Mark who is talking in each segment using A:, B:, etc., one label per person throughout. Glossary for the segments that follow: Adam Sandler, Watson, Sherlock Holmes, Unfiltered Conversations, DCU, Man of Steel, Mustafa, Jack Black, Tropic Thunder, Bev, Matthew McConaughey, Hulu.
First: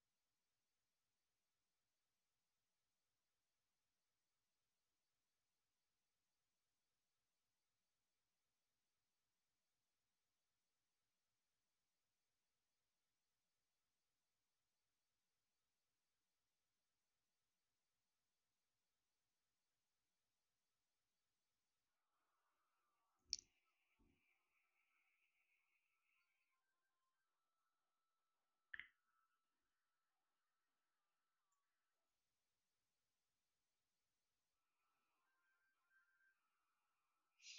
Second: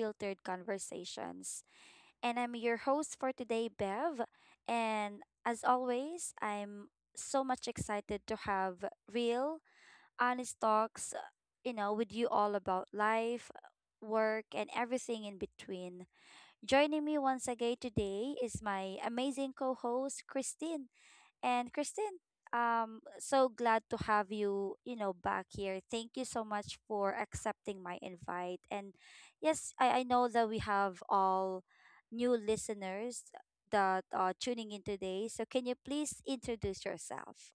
A: Unfiltered Conversations. And I'm your host for today, Bev. And as always, I'm so much excited to have real, honest talks, with you all about life, work, and everything in between. Joining me once again today is my amazing co host, Christine. And Christine, so glad to have you, back here. Thank you so much for accepting my invite. And yes, I know that we have all new listeners that are tuning in today. So can you please introduce yourself?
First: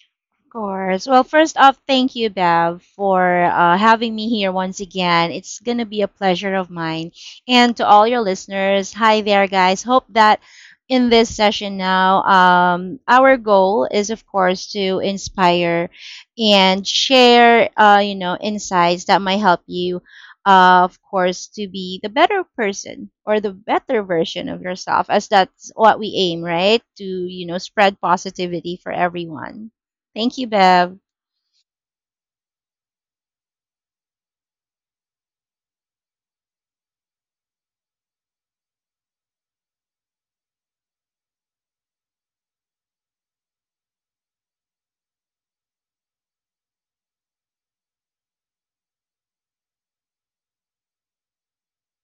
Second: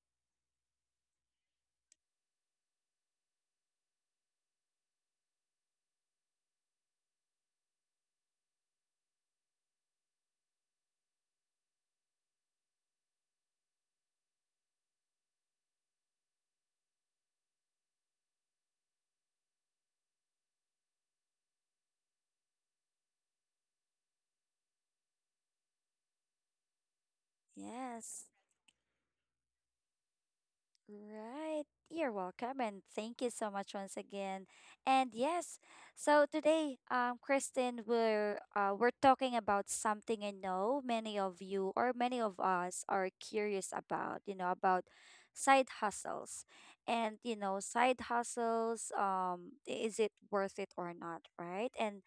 B: Course. Well, first off, thank you, Bev, for having me here once again. It's going to be a pleasure of mine. And to all your listeners, hi there, guys. Hope that in this session now, our goal is, of course, to inspire and share, insights that might help you, of course, to be the better person or the better version of yourself, as that's what we aim, right? To spread
A: Yes.
B: positivity for everyone. Thank you, Bev.
A: Right. You're welcome and thank you so much once again. And yes, so today, Kristen, we're talking about something I know many of you or many of us are curious about side hustles. And side hustles, is it worth it or not, right? And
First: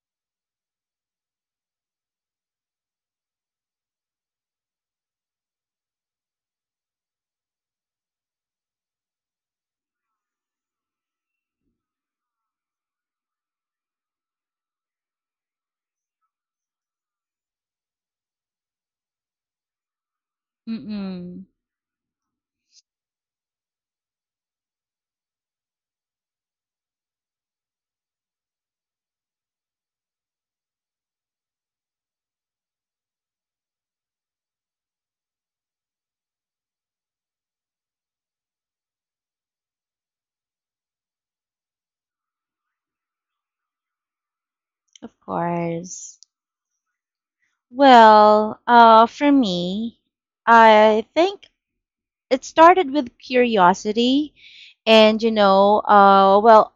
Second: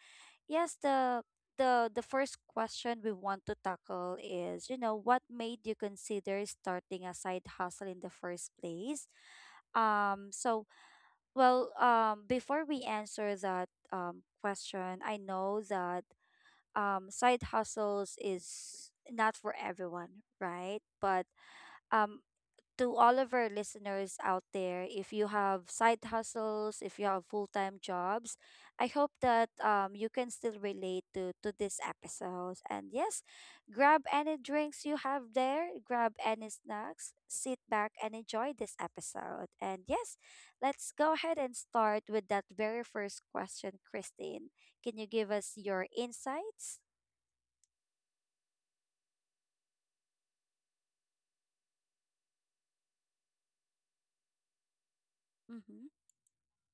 A: yes, the first question we want to tackle is, what made you consider starting a side hustle in the first place? Um, so well, before we answer that question, I know that side hustles is not for everyone, right? But
B: Mm-mm.
A: um to all of our listeners out there, if you have side hustles, if you have full time jobs, I hope that you can still relate to this episode. And yes, grab any drinks you have there, grab any snacks, sit back and enjoy this episode. And yes, let's go ahead and start with that very first question, Christine. Can
B: Of
A: you give us your
B: course.
A: insights?
B: Well, for me, I think it started with curiosity and, you know,
A: Mm-hmm.
B: uh, well,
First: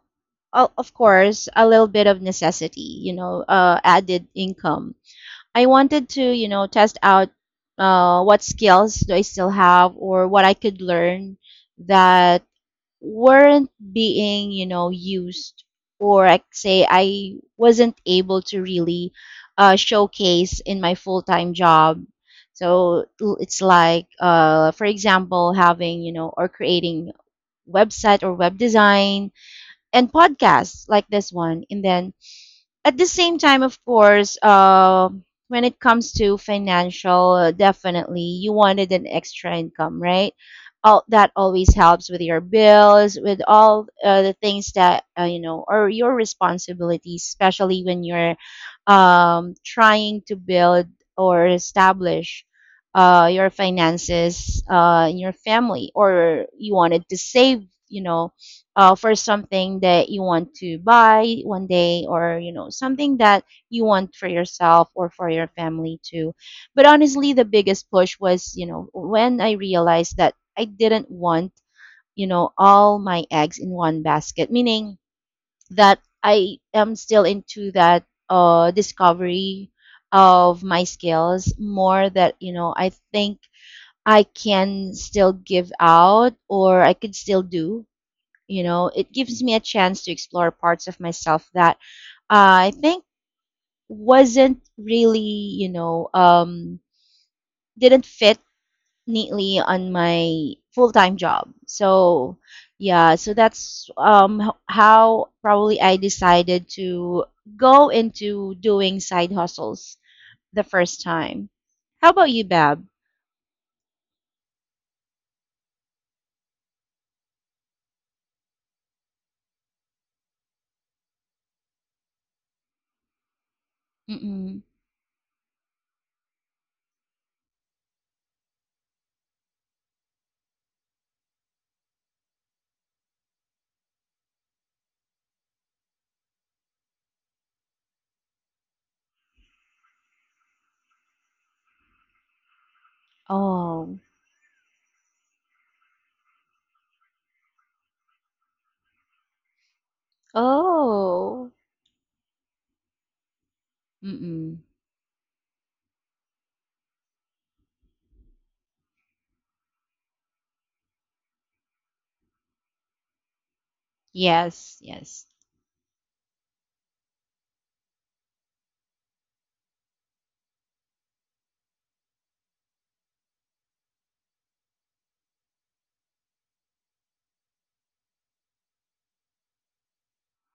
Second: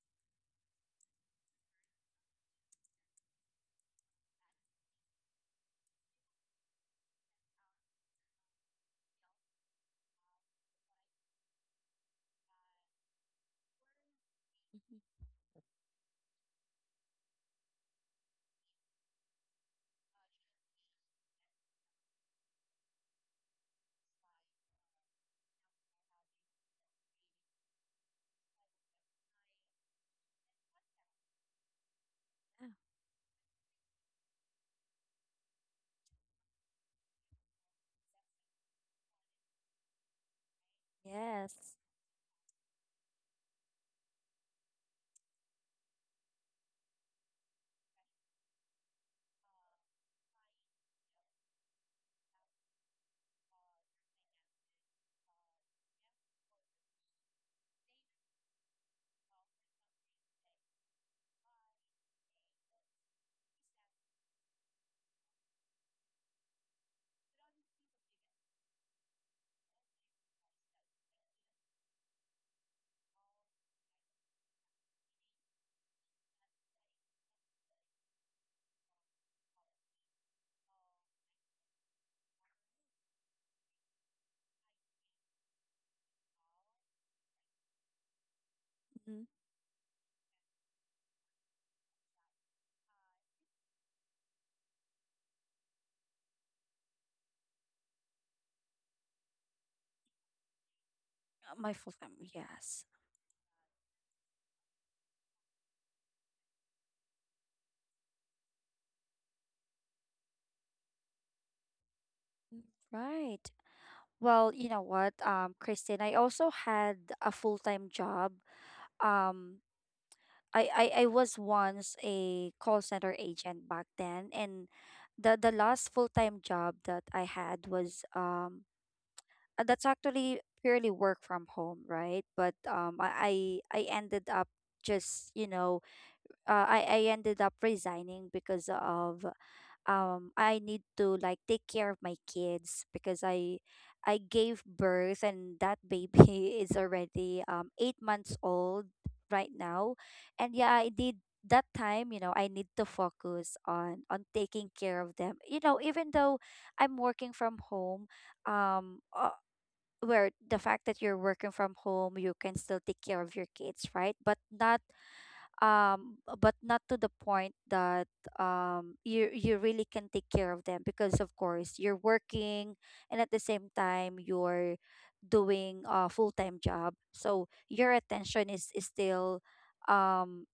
B: o- of course, a little bit of necessity, added income. I wanted to test out what skills do I still have or what I could learn that weren't being
A: Mhm.
B: used, or I could say I wasn't able to really showcase in my full time job. So it's like, for example, having or creating website or web design and podcasts like this one. And then
A: Yeah.
B: at the same time, of course, when it comes to financial, definitely you wanted an extra income, right? All that always
A: Yes.
B: helps with your bills, with all the things that are your responsibilities, especially when you're trying to build or establish your finances in your family, or you wanted to save, you know, for something that you want to buy one day, or something that you want for yourself or for your family too. But honestly, the biggest push was when I realized that I didn't want, all my eggs in one basket, meaning that I am still into that discovery of my skills. More that, I think I can still give out, or I could still do. It
A: Mhm.
B: gives me a chance to explore parts of myself that I think wasn't really, you know, um, didn't fit neatly on my full time job.
A: My full time,
B: So,
A: yes.
B: yeah, so that's how probably I decided to go into doing side hustles the first time. How about you,
A: Mm.
B: Bab?
A: Right. Well, you know what, Kristen, I also had a full-time job. Um, I was once a call center agent back then,
B: Mm-mm.
A: and the last full-time job that I had was that's actually purely work from home, right? But I ended up just I ended up resigning because of I need to like take care of my kids because I
B: Oh.
A: I gave birth and that baby is already 8 months old right now. And yeah, I did
B: Oh.
A: that time, I need to focus on
B: Mm-mm.
A: taking care of them. You know, even though I'm working from home, um uh, where the fact that you're working from home, you can still take care of your kids, right?
B: Yes, yes.
A: But not to the point that you really can take care of them because of course you're working and at the same time you're doing a full-time job, so your attention is still um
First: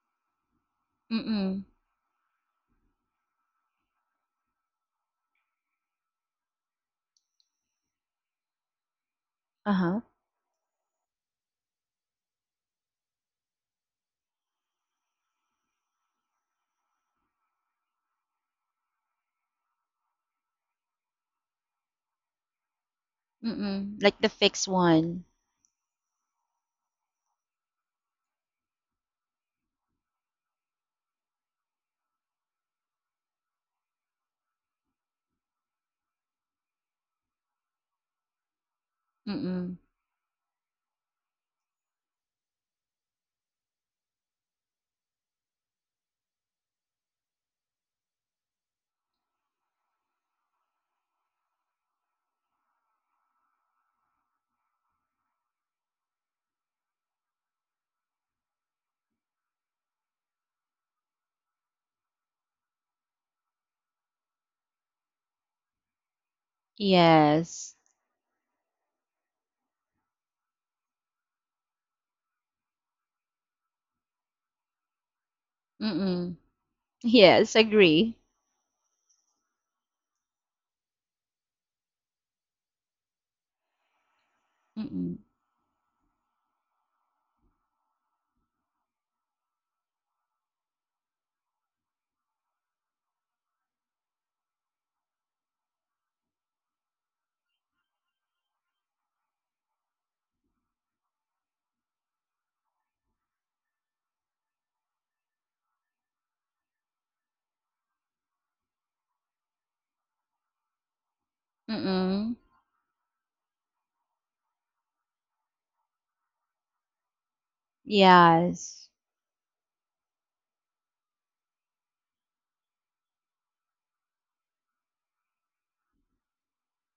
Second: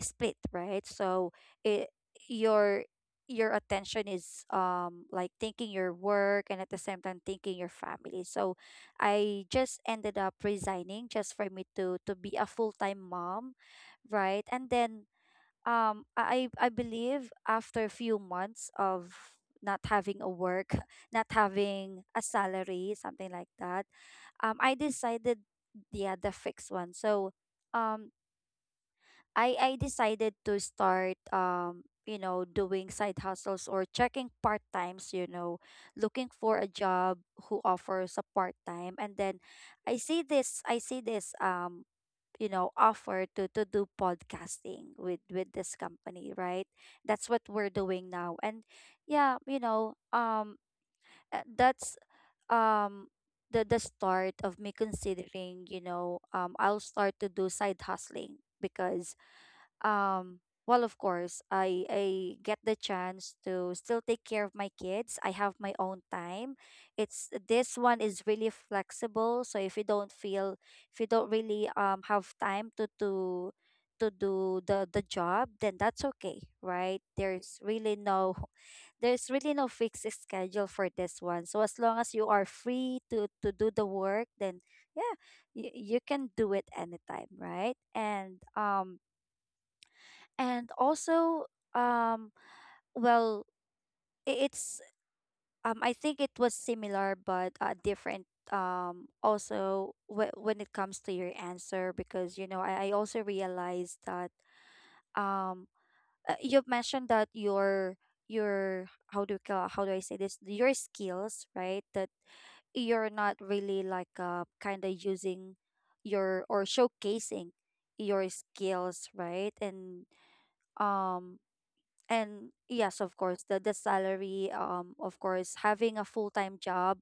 A: split, right. So
B: Mm-mm.
A: it your your attention is like thinking your work and at the same time thinking your family. So I just
B: Uh-huh.
A: ended up resigning just for me to be a full-time mom. Right. And then I believe after a few months of not having a work, not having a salary, something like that,
B: Mm-mm. Like the fixed
A: I
B: one.
A: decided, yeah, the fixed one. So um I decided to start doing side hustles or checking part times, looking for a job who offers a part time. And then
B: Mm-mm.
A: I see this offer to do podcasting with this company, right? That's what we're doing now. And yeah, that's um the start of me considering, I'll start to do side hustling. Because um well, of course I get the chance to still take care of my kids, I have my own time. It's, this
B: Yes.
A: one is really flexible. So if you don't feel, if you don't really have time to do the job, then that's okay,
B: Mm-mm.
A: right? There's
B: Yes,
A: really
B: agree.
A: no there's really no fixed schedule for this one. So as long as you are free to do the work, then yeah,
B: Mm-mm.
A: you can do it anytime, right? And and also, um well, it's, I think it was similar but different. Also, when it comes to your answer, because you know, I also realized that, um you've mentioned that your, how do you how do I say this, your skills, right, that
B: Mm-mm.
A: you're not really like kind of using your, or showcasing your
B: Yes.
A: skills, right? And um and yes, of course, the salary, of course having a full-time job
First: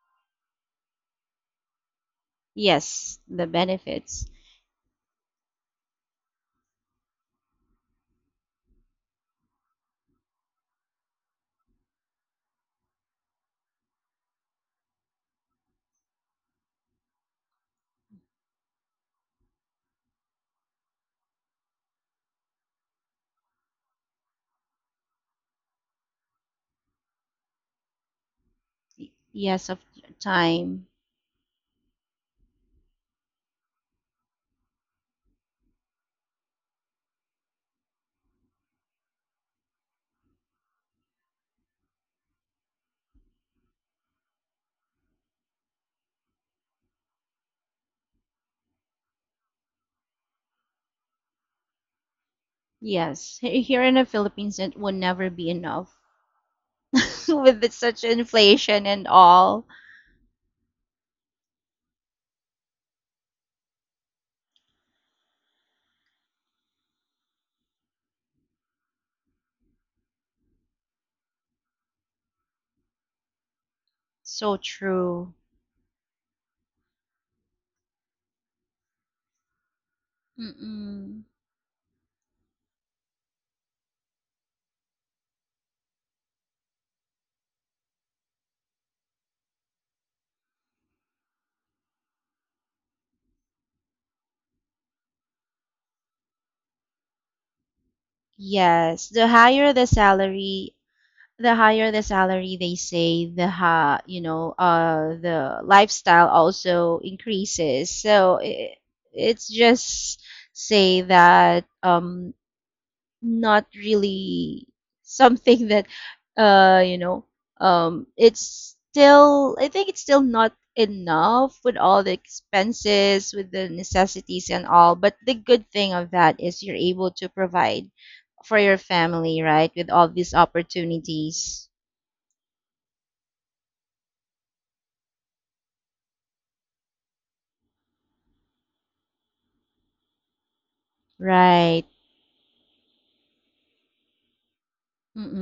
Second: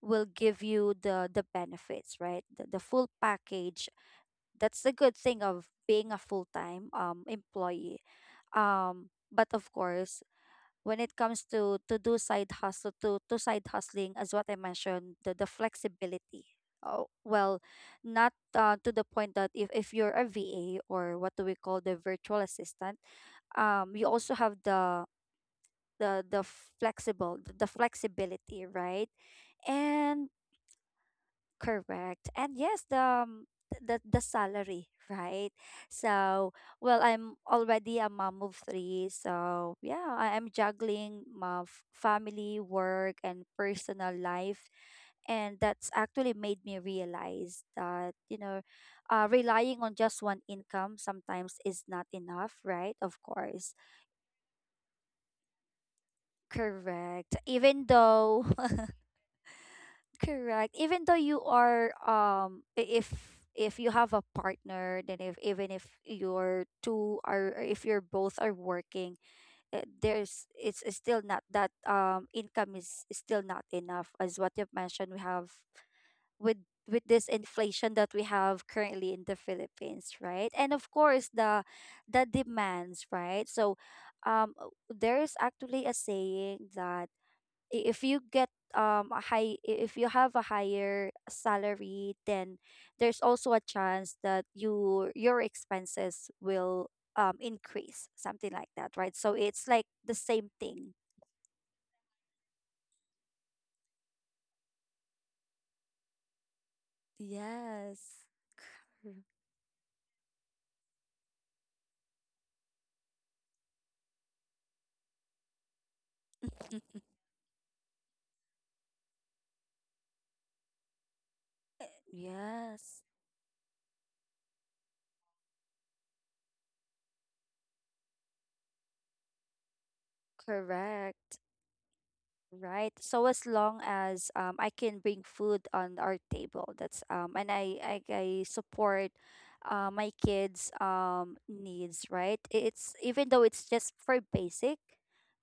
A: will give you the benefits, right, the full
B: Yes, the
A: package.
B: benefits.
A: That's the good thing of being a full-time employee. But of course, when it comes to do side hustle, to side hustling, as what I mentioned, the flexibility. Oh, well, not to the point that, if you're a VA, or what do we call, the virtual assistant. You also have the flexible, the flexibility, right?
B: Yes, of
A: And
B: time.
A: correct. And yes, the the salary, right. So, well, I'm already a mom of three, so yeah, I am juggling my family, work and personal life. And that's actually made me realize that, you know, relying on just one income sometimes is not enough, right? Of
B: Yes. He-
A: course.
B: Here in the Philippines, it will never be enough
A: Correct.
B: with
A: Even
B: such
A: though
B: inflation and all.
A: Correct. Even though you are if you have a partner, then if even if you're two are, or if you're both are working, there's, it's still not that, income is still not enough. As what
B: So
A: you've mentioned, we
B: true.
A: have with this inflation that we have currently in the Philippines, right? And of
B: Mm-mm.
A: course the demands, right? So, there is actually a saying that, if you get a high, if you have a higher salary, then there's also a chance that you, your expenses will increase, something like that,
B: Yes,
A: right?
B: the
A: So it's
B: higher the
A: like the same
B: salary,
A: thing.
B: the higher the salary they say, the ha you know the lifestyle also increases.
A: Yes.
B: So it's just say that not really something that uh you know it's still, I think it's still not enough with all the
A: Yes.
B: expenses, with the necessities and all. But the good thing of that is you're able to provide for your family, right, with all these
A: Correct.
B: opportunities.
A: Right. So as long as I can bring food on our table, that's and I support my kids'
B: Right.
A: needs, right. I- It's, even though it's just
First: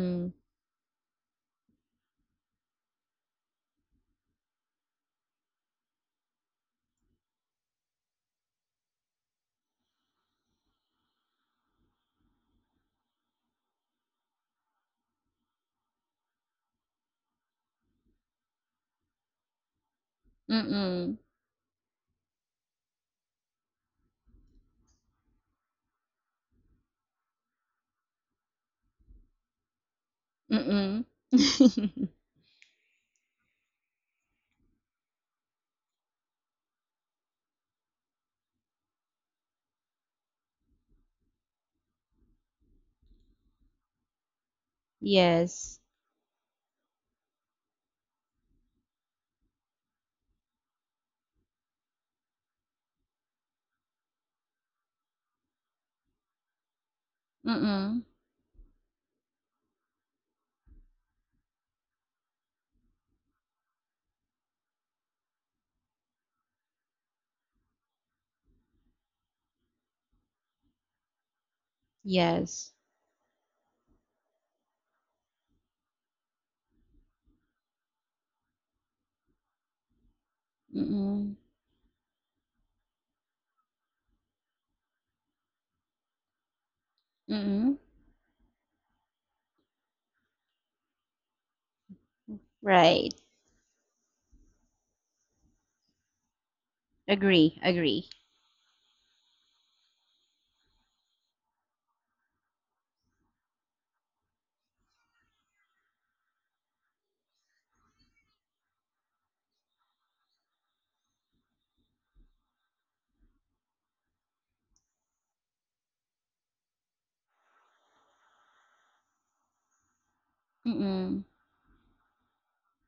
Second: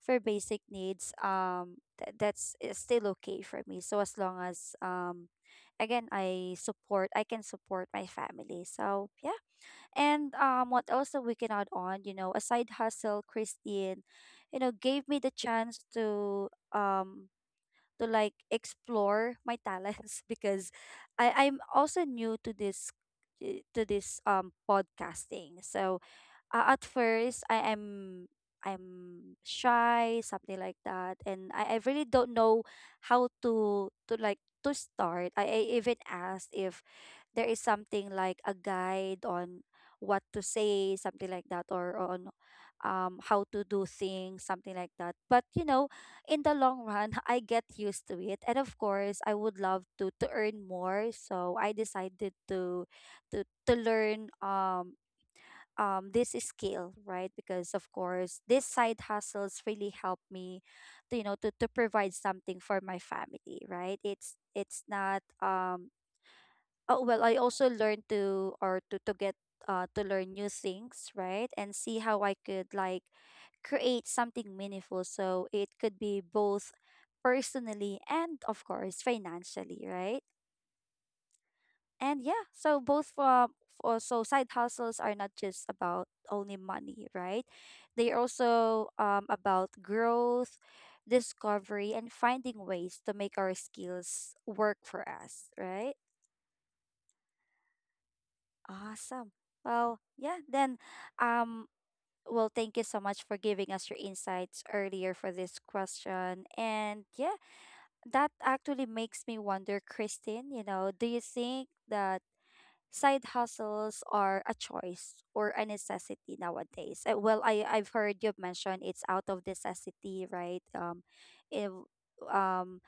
A: for basic needs, that's, it's still okay for me. So as long as, again, I support, I can support my family, so yeah. And what else that we can add on? You know, aside hustle, Christine, you know, gave me the chance um to like explore my talents. Because
B: Mm-mm.
A: I'm also new to this, to this podcasting. So at first I am, I'm shy, something like
B: Mm-mm.
A: that, and I really don't know how to like to start. I even asked if there is something like a guide on what to say, something like that, or on how to do things, something like that. But you
B: Yes.
A: know, in the long run, I get used to it. And of course, I would love to earn more. So I decided to learn this skill, right? Because of
B: Mm-mm.
A: course, these side hustles really help me to, you know, to provide something for my family, right? It's not Oh, well, I also learned to, or to get to learn new things, right? And see how I
B: Yes.
A: could like create something meaningful, so it could be both personally and of course financially, right?
B: Mm-mm.
A: And yeah, so both from, for, so side hustles are not just about only money,
B: Mm-mm.
A: right? They are also about growth,
B: Right.
A: discovery, and finding ways to make our skills work for us, right?
B: Agree. Agree.
A: Awesome. Well, yeah, then um well, thank you so much for giving us your insights earlier for this question. And yeah, that actually makes me wonder, Christine, you know, do you think that side hustles are a choice or a necessity nowadays? Well, I've heard you mention it's out of necessity, right?
B: Mm-mm.
A: If, um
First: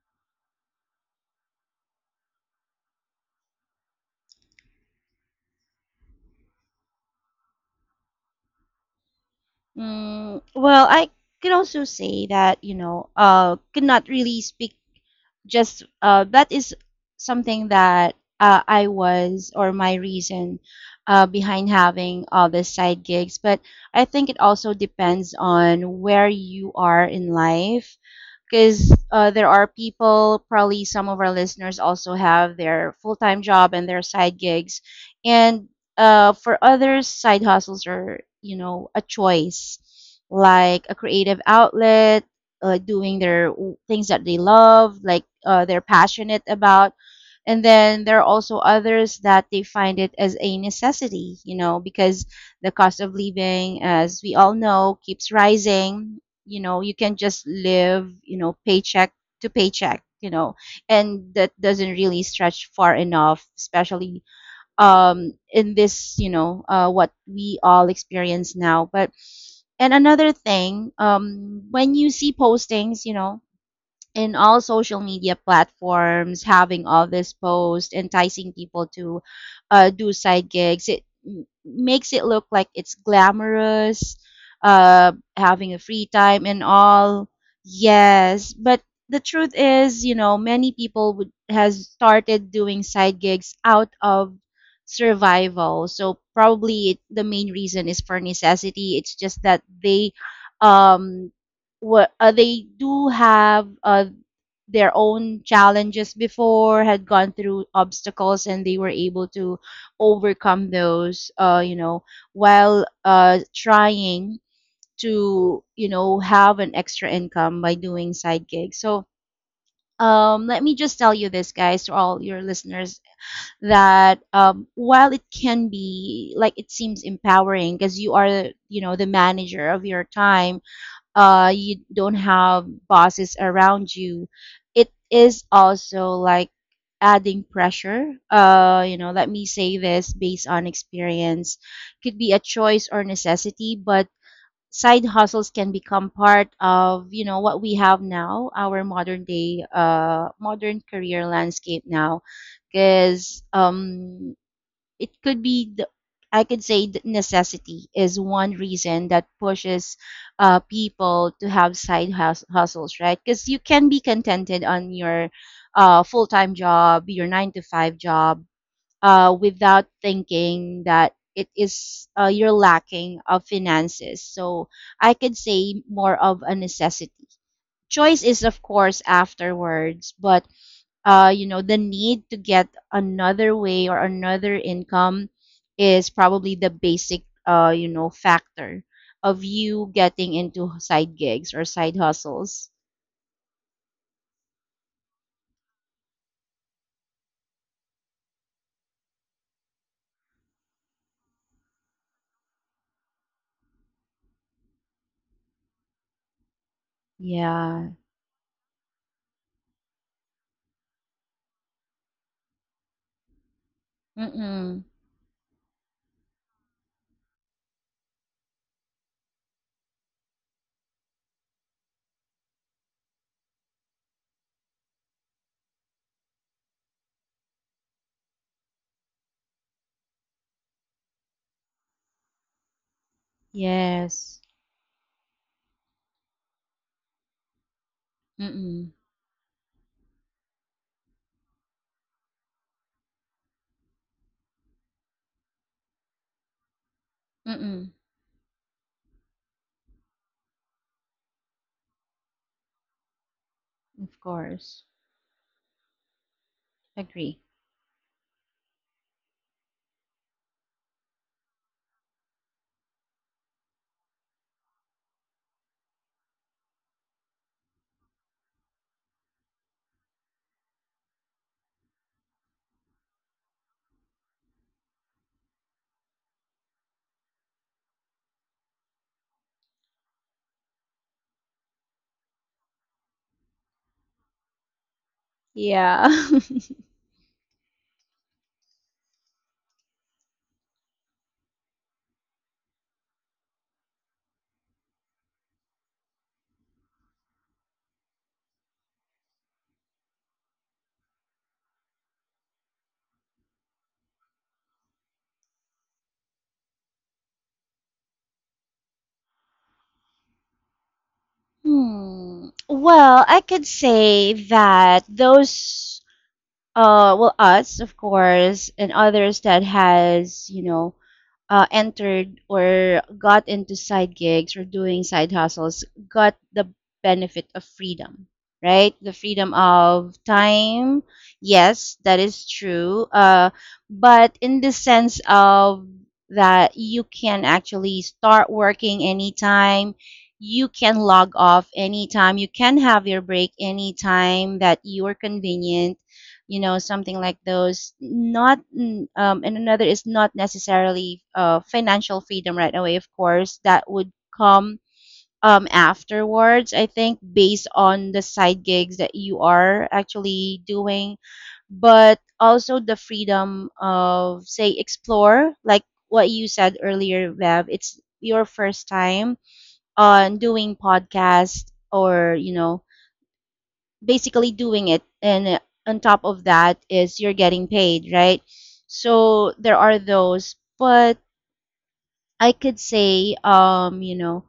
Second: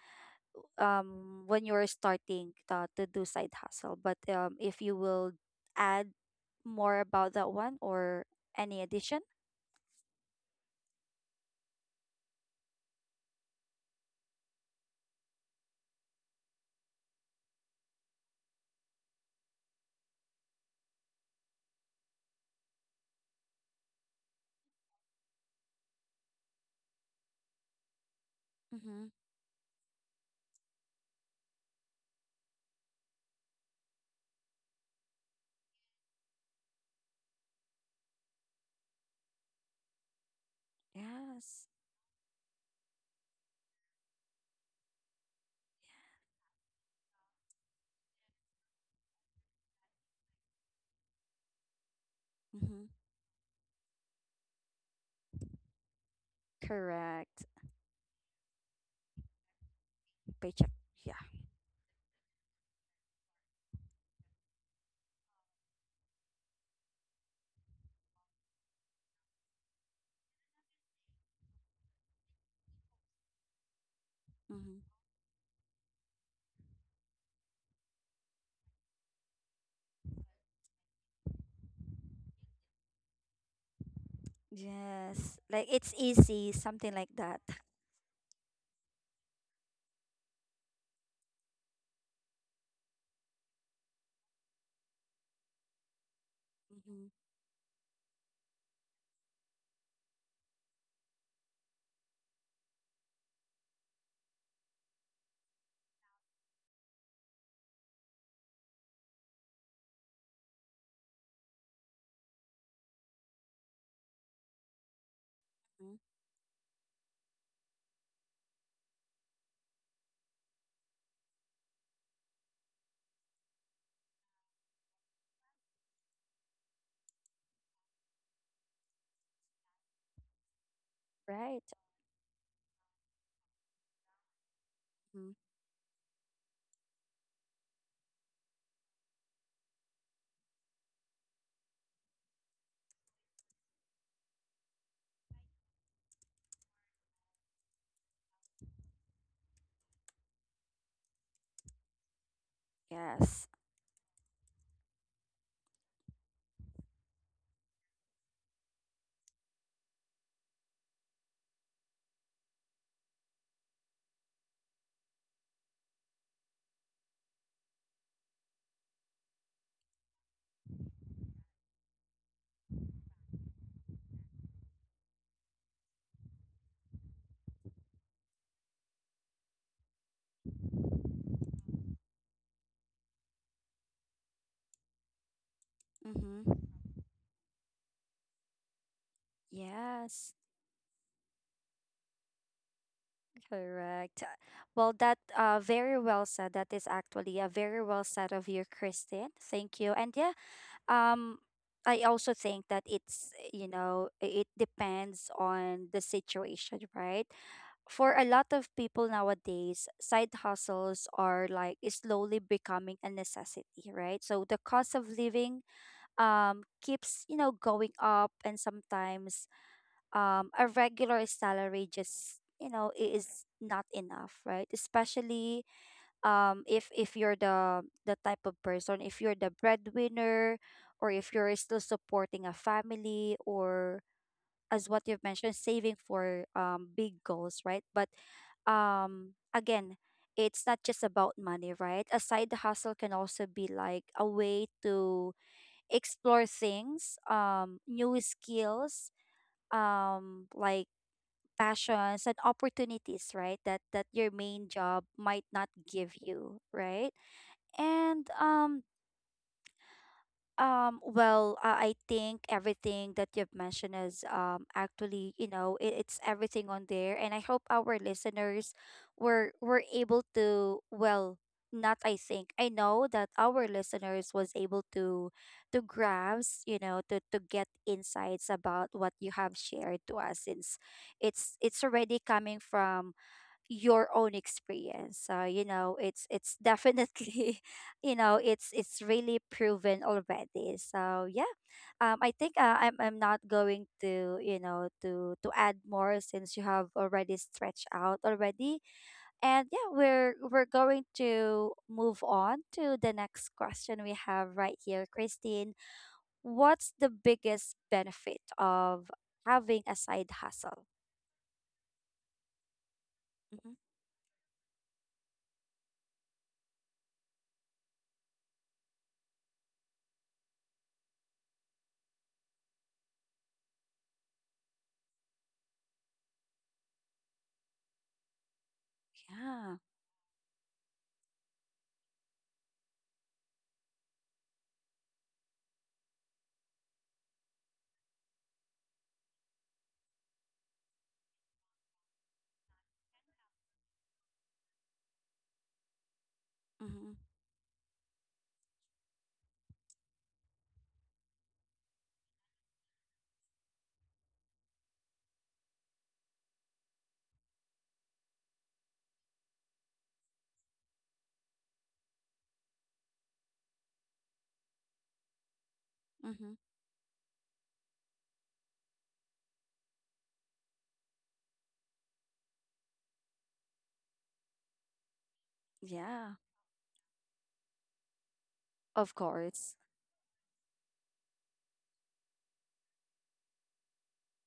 A: when you're starting to do side hustle, but if you will add more about that one, or any addition.
B: Mm, well, I could also say that, could not really speak just that is something that I was, or my reason behind having all the side gigs. But I think it also depends on where you are in life, because
A: Mm-hmm.
B: there are people, probably some of our listeners also have their full time job and their side gigs. And for others, side hustles are a choice, like a creative
A: Yes.
B: outlet, doing their things that they love, like they're passionate about. And then there are also others that they find it as a necessity, because the
A: Mm-hmm.
B: cost of living, as we all know, keeps rising. You can
A: Correct.
B: just live, paycheck to paycheck.
A: Paycheck. Yeah.
B: And that doesn't really stretch far enough, especially in this, what we all experience now. But, and another thing, when you see postings, in all
A: Mm-hmm.
B: social media platforms, having all this post enticing people to do side gigs, it makes it look like it's glamorous,
A: Yes, like
B: having a
A: it's
B: free time
A: easy,
B: and
A: something like
B: all.
A: that.
B: Yes, but the truth is, you know, many people would has started doing side gigs out of survival. So probably it,
A: Mm-hmm.
B: the main reason is for necessity. It's just that they um what they do have their own challenges before, had gone through obstacles, and they were able to overcome those, while trying to, you
A: Mm-hmm.
B: know, have an extra income by doing side gigs. So, let me just tell you this, guys, to all your listeners, that while it can be like it seems empowering because you are, you know, the manager of your time,
A: Right.
B: you don't have bosses around you, it
A: Mm-hmm.
B: is also like adding pressure. You know, let me say this based on experience. Could be a choice or necessity, but side hustles can become part of, you know, what we have now, our modern day, modern career landscape now. Because
A: Yes.
B: it could be the, I could say that necessity is one reason that pushes people to have hustles, right? Because you can be contented on your full time job, your nine to five job, without thinking that it is you're lacking of finances. So I could say more of a necessity. Choice is, of course, afterwards, but you know, the need to get another way or another income is
A: Mm-hmm.
B: probably the basic, you know, factor of you getting
A: Yes.
B: into side gigs or side hustles.
A: Correct. Well, that very well said. That is actually a very well said of you, Kristen. Thank you. And yeah, Um, I also think that it's, you know, it depends on the situation, right?
B: Yeah.
A: For a lot of people nowadays, side hustles are, like, is slowly becoming a necessity, right? So the
B: Mm-mm.
A: cost of living keeps, you know, going up, and sometimes a regular salary just, you know, is not enough, right? Especially if you're the type of person, if you're the breadwinner, or if you're still supporting a family, or
B: Yes.
A: as what you've mentioned, saving for big goals, right? But
B: Mm-mm.
A: again, it's not just about money, right? A side hustle can also be like a way to explore things,
B: Mm-mm.
A: new skills, like passions and opportunities, right? That
B: Of
A: your main
B: course.
A: job might not give you, right?
B: Agree.
A: And I think everything that you've mentioned is actually, it's everything on there. And I hope our listeners were able to, well, not, I think I know that our listeners was able to grasp, to get insights about what you have shared to us, since it's already coming from your own experience. So,
B: Yeah.
A: it's definitely it's really proven already. So yeah, I think I'm not going to, to add more, since you have already stretched out already. And yeah, we're going to move on to the next question we have right here, Christine. What's the biggest benefit of having a side hustle?
B: Hmm. Well, I could
A: Hmm.
B: say that those well, us, of course, and others that has, you know, entered or got into side gigs or doing side hustles got the benefit of freedom, right? The freedom
A: Yeah.
B: of time. Yes, that is true. But in the sense of that you can actually start working anytime, you can log off anytime, you can have your break anytime that you are convenient, you know,
A: Mm-hmm.
B: something like those. Not and another is not necessarily financial freedom right away. Of course, that would come afterwards, I think, based on the side gigs that you are actually doing. But also the freedom of, say, explore, like what you
A: Mm-hmm.
B: said earlier, Bev. It's your first time on doing podcast, or, you know, basically doing it, and on top
A: Yeah.
B: of that is you're getting paid, right?
A: Of
B: So there
A: course.
B: are those. But I could say,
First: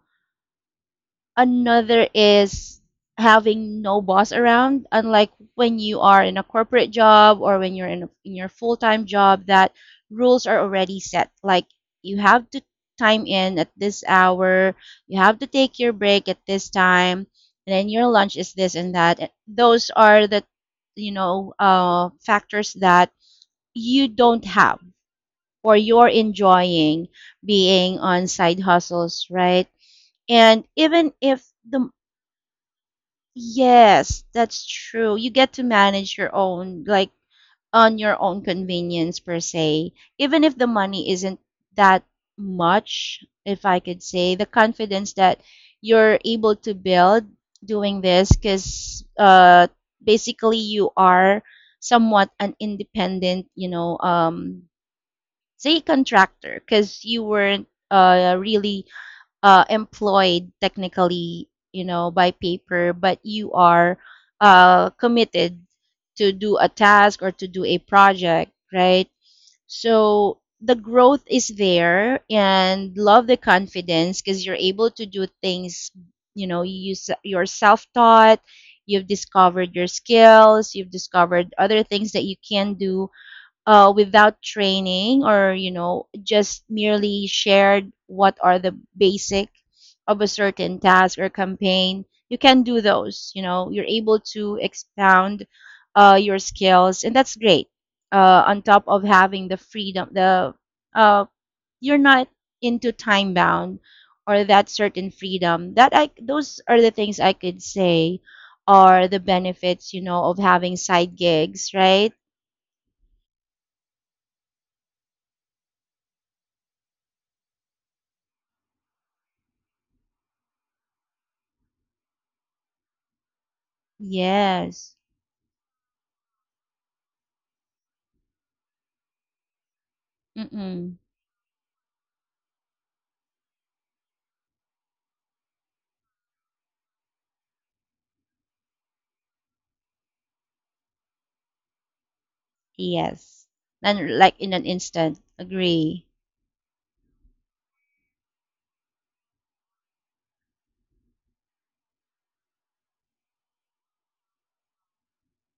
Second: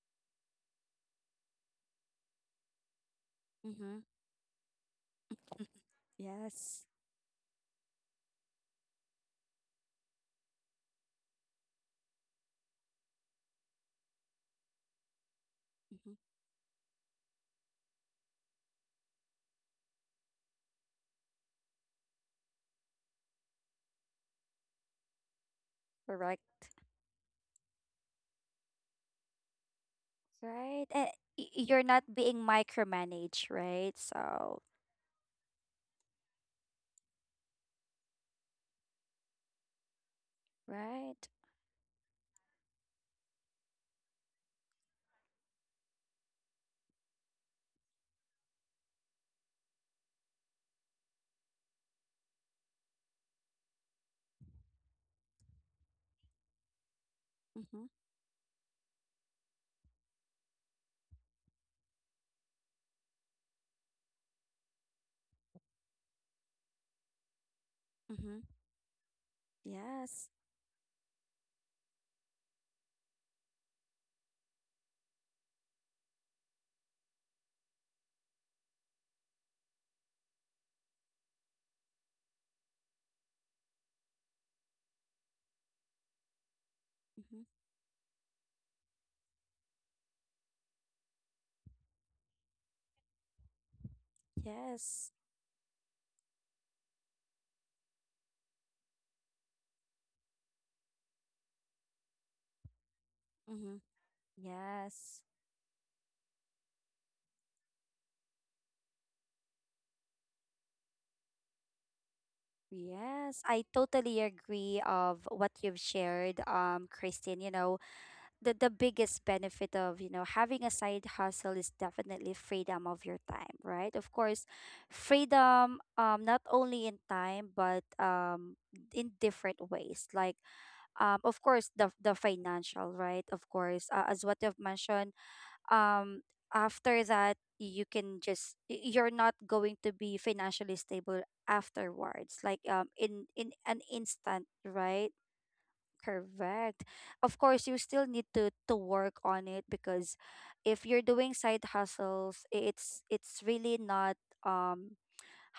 B: another is having
A: Mm-hmm.
B: no boss around, unlike when you are in a
A: Yes.
B: corporate job, or when you're in, a, in your full-time job, that rules are already set. Like, you have to time in at this hour, you have to take your
A: Mm-hmm.
B: break at this time, and then your lunch is this and that. And those are the, you know, factors that you don't have, or you're
A: Correct.
B: enjoying being on side hustles, right? And
A: Right. And
B: even if
A: you're
B: the,
A: not being micromanaged, right?
B: yes,
A: So,
B: that's true. You get to manage your own, like, on your own convenience per se. Even if the money
A: right.
B: isn't that much, if I could say, the confidence that you're able to build doing this, because basically you are somewhat an independent, you know, say contractor, because you weren't
A: Mm-hmm.
B: really employed technically, you know, by paper, but you are committed to do a task or to do a
A: Mm-hmm.
B: project, right?
A: Yes.
B: So the growth is there, and love the confidence, because you're able to do things, you know, you, you're self taught, you've discovered your skills, you've discovered other things that you can do without training, or you know, just merely
A: Mm-hmm.
B: shared what are the basic of a certain task or campaign. You can do those, you know, you're able to
A: Yes.
B: expound your skills, and that's great. On top of having the freedom, the uh, you're not into time bound,
A: Mm-hmm.
B: or that certain
A: Yes.
B: freedom, that I, those are the things I could say are the benefits, you know, of having side gigs, right?
A: Yes, I totally agree of what you've shared, Christine. You know, the biggest benefit of having a side hustle is definitely freedom of your time, right? Of course,
B: Yes.
A: freedom, not only in time, but in different ways, like,
B: Mm-mm.
A: of course, the financial, right? Of course, as what you've mentioned, um after that you can just you're not going to be financially stable afterwards, like in
B: Yes.
A: in an
B: And like
A: instant,
B: in an
A: right?
B: instant. Agree.
A: Correct. Of course, you still need to work on it, because if you're doing side hustles, it's really not, um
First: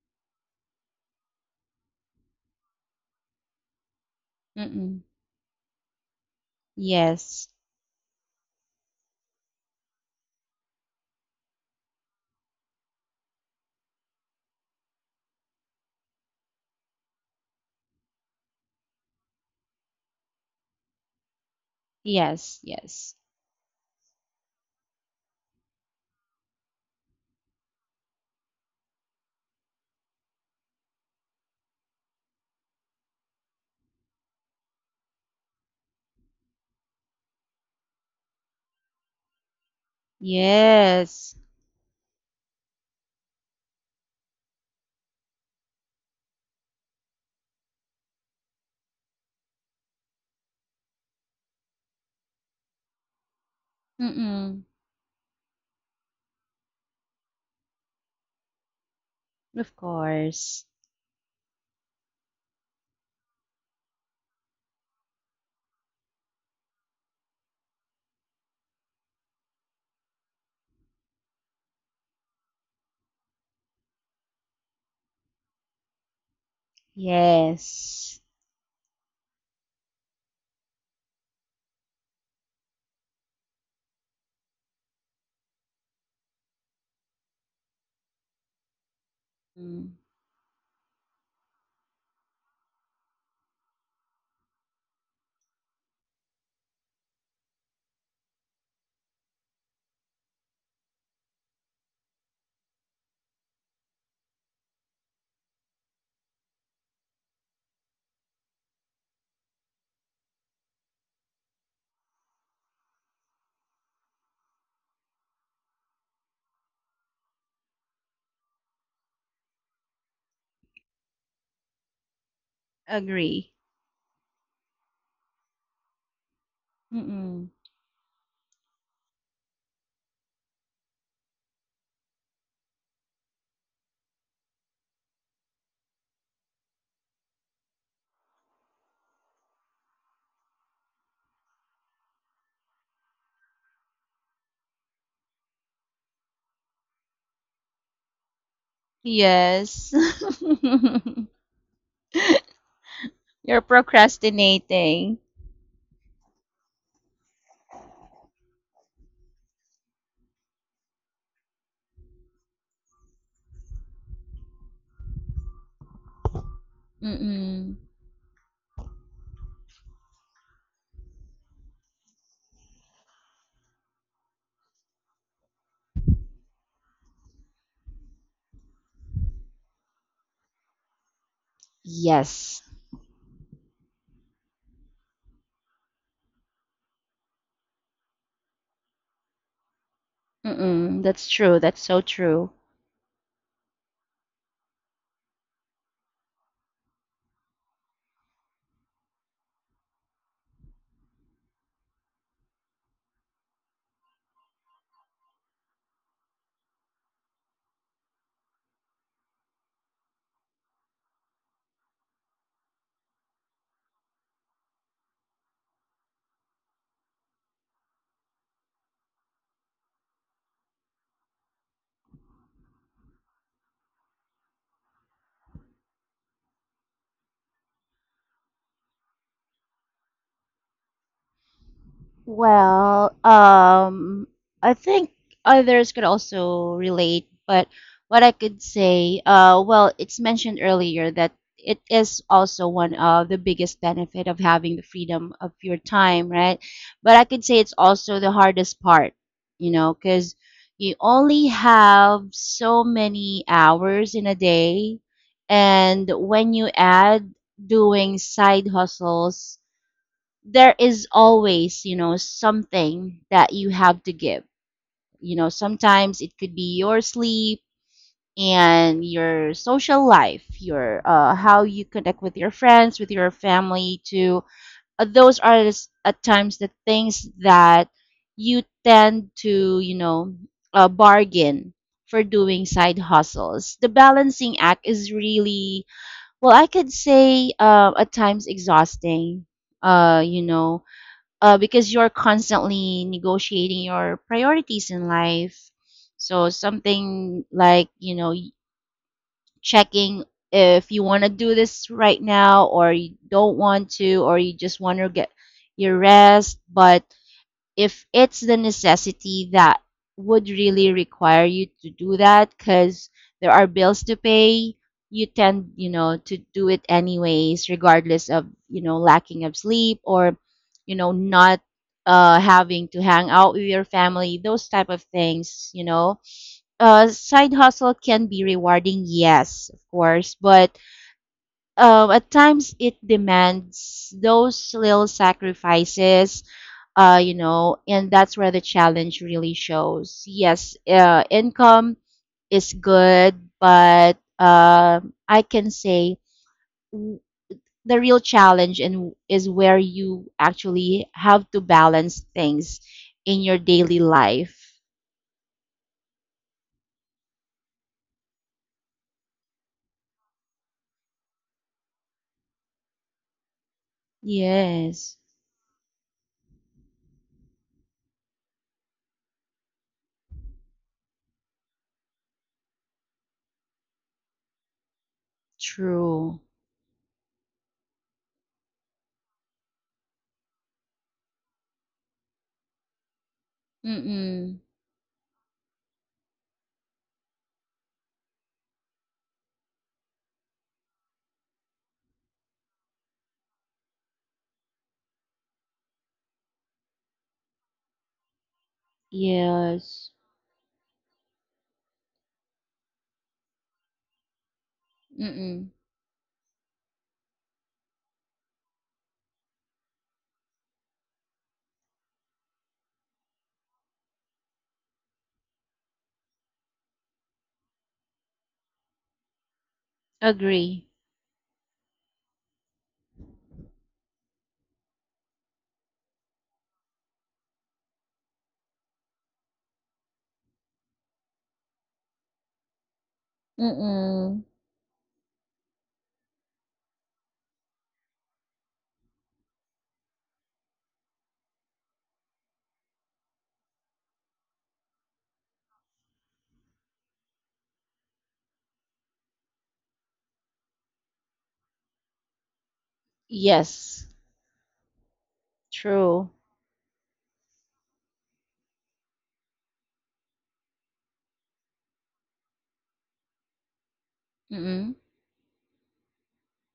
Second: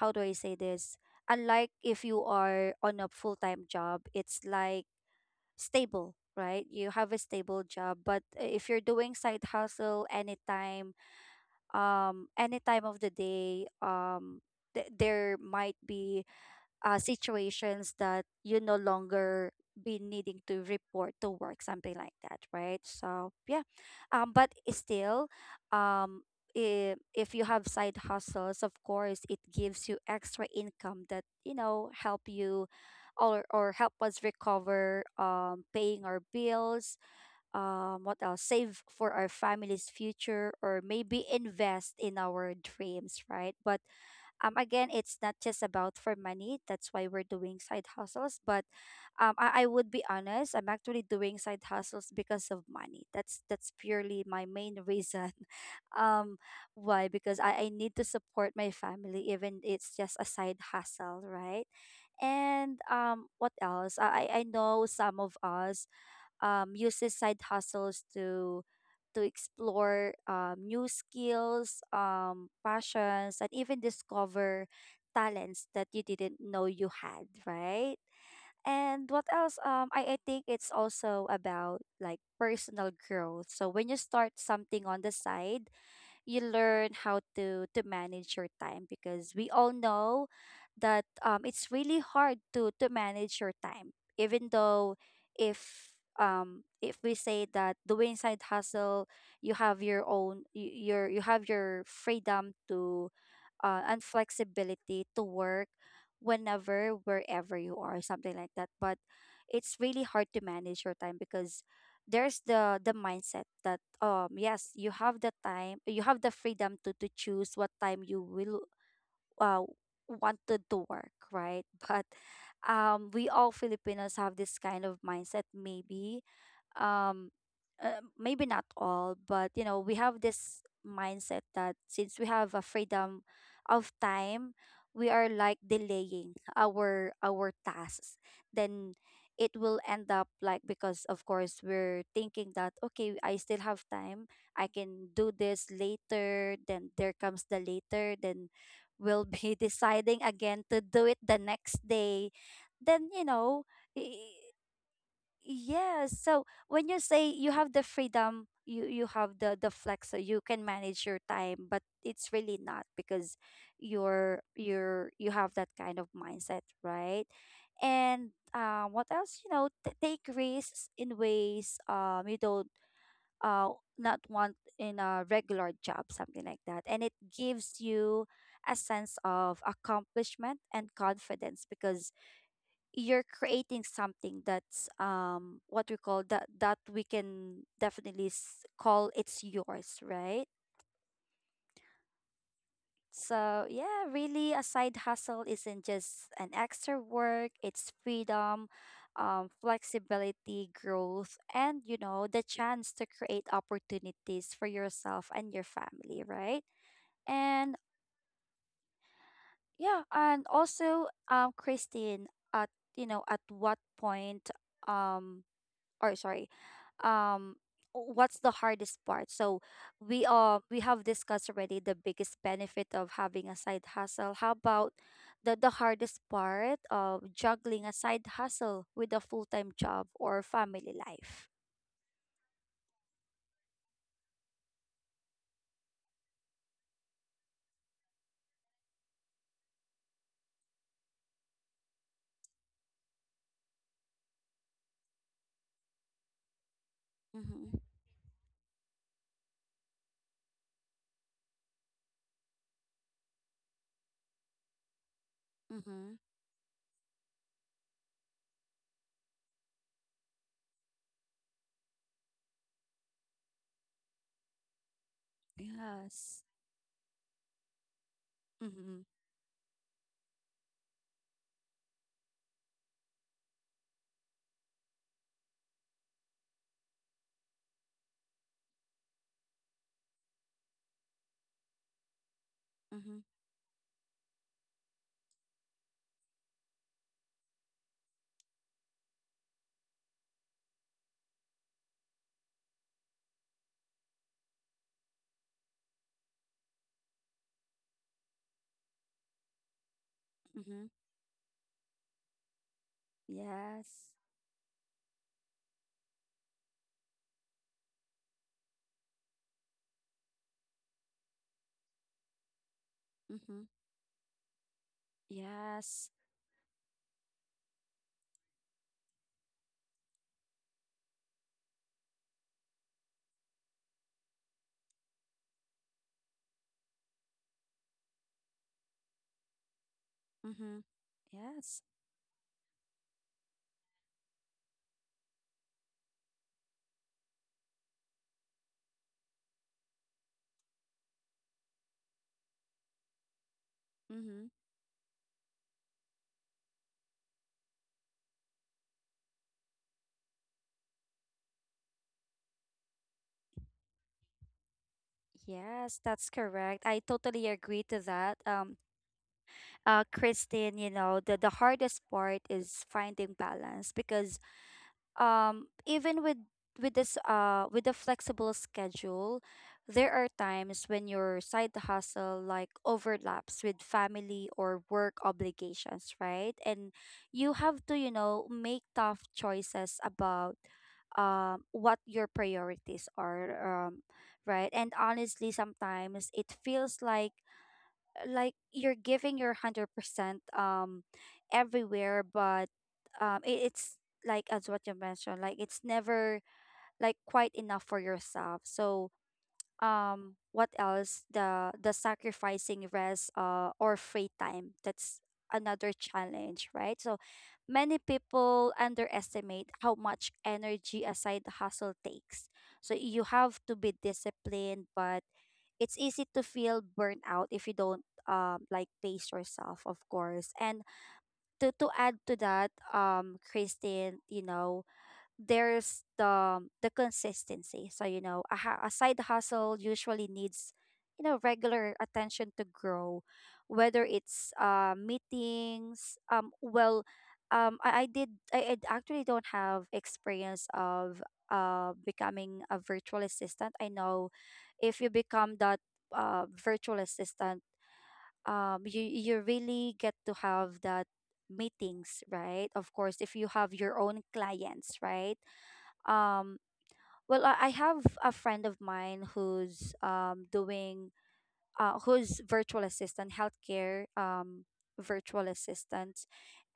A: how do I say this? Unlike if you are on a full-time job, it's like
B: Mm-mm.
A: stable, right? You have a
B: Yes.
A: stable job, but if you're doing side hustle anytime, any time of the day, there might be situations that you no longer be needing to report to work, something like that,
B: Yes.
A: right?
B: Yes.
A: So yeah, but still, um, if you have side hustles, of course, it gives you extra income that, help you, or help us recover, paying our bills, what else, save for our family's future, or maybe
B: Yes.
A: invest in our dreams, right? But again, it's not just about for money. That's why we're doing side hustles. But I would be honest. I'm actually doing side hustles because of money. That's purely my
B: Mm-mm.
A: main reason. Um, why? Because I need to support my family, even
B: Of
A: it's just a side
B: course.
A: hustle, right? And what else? I know some of us uses side hustles to explore, new skills, passions, and even discover talents that you didn't know you had, right?
B: Yes.
A: And what else? I think it's also about like personal growth. So when you start something on the side, you learn how to manage your time, because we all
B: Mm.
A: know that, it's really hard to manage your time, even though if if we say that doing side hustle, you have your own you have your freedom to, and flexibility to work whenever, wherever you are, something like that. But it's really hard to manage your time, because there's the mindset that, yes, you have the time, you have the freedom to choose what time you will, uh wanted to work, right? But we all
B: Agree.
A: Filipinos have this kind of mindset, maybe. um
B: Mm-mm.
A: Maybe not all, but you know, we have this mindset that since we have a freedom of time, we are like delaying our tasks. Then it will end up like, because of course, we're thinking that, okay, I still have time, I can do this later. Then there comes the later, then we'll be
B: Yes.
A: deciding again to do it the next day. Then,
B: You're
A: i-
B: procrastinating.
A: yes. So when you say you have the freedom, you have the flex, so you can manage your time, but it's really not, because you're you have that kind of mindset, right?
B: Mm-mm.
A: And what else? You know, take risks in ways, you don't, uh not want in a regular job, something like that, and it gives you a sense of accomplishment and confidence, because
B: Yes.
A: you're creating something that's, what we call, that we can definitely call it's yours, right?
B: Mm-mm. That's true. That's so true.
A: So yeah, really a side hustle isn't just an extra work. It's freedom, flexibility, growth, and, you know, the chance to create opportunities for yourself and your family, right? And yeah, and also, Christine, at you know, at what point, um or sorry, um what's the hardest part? So we have discussed already the biggest benefit of having a side hustle. How about the hardest part of juggling a side hustle with a full-time job or family life?
B: Well, I think others could also relate, but what I could say, well, it's mentioned earlier that it is also one of the biggest benefit of having the freedom of your time, right? But I could say it's
A: Mm-hmm.
B: also the hardest part, you know, because you only have so many hours in a day, and
A: Mm-hmm.
B: when you add doing side hustles, there is always, you know, something that you have to give. You know, sometimes it
A: Yes.
B: could be your sleep
A: Mm-hmm.
B: and your social life, your how you connect with your friends, with your family. To those are at times the things that you tend to, bargain for doing side
A: Mm-hmm.
B: hustles. The balancing act is really well, I could say at times exhausting. Uh, you know, because you're constantly negotiating your priorities in life. So something like checking
A: Mm-hmm.
B: if you want to do this right now or you don't want
A: Yes.
B: to or you just want to get your rest. But if it's the necessity that would really require you to do that because there
A: Mm-hmm.
B: are bills to pay, you tend, you
A: Yes.
B: know to do it anyways regardless of, you know, lacking of sleep or, you know, not having to hang out with your family, those type of things, you know. Side hustle can be rewarding, yes, of course, but
A: Mm-hmm. Yes.
B: at times it demands those little sacrifices. And that's where the challenge really shows. Yes, income is good, but
A: Mm-hmm.
B: I can say w- the real challenge and is where you actually have to balance things in your daily life.
A: Yes, that's correct. I totally agree to that. Christine, you know, the hardest part is finding balance, because,
B: Yes,
A: even with, this, with a flexible schedule, there are times when your side hustle like overlaps with family or work obligations,
B: true.
A: right? And you have to, you know, make tough choices about, what your priorities are,
B: Mm-mm.
A: right? And honestly, sometimes it feels like you're giving your 100% um everywhere, but it's like, as what you mentioned, like it's never like quite enough for yourself. So
B: Yes.
A: what else, the sacrificing rest, or free time, that's
B: Mm-mm.
A: another challenge, right? So many people underestimate how much energy aside the hustle takes, so you have to be disciplined, but it's easy to feel burnout if you don't, like pace yourself, of course. And
B: Agree.
A: to add to that, Christine, you know, there's the consistency. So you know, a side hustle usually needs, regular attention to grow, whether
B: Mm-mm.
A: it's meetings. I actually don't have experience of becoming a virtual assistant. I know, if you become that, virtual assistant, you really get to have that meetings, right? Of course, if you have your
B: Yes,
A: own clients, right?
B: true.
A: um I have a friend of mine who's doing, who's virtual assistant healthcare,
B: Mm-mm.
A: virtual assistant.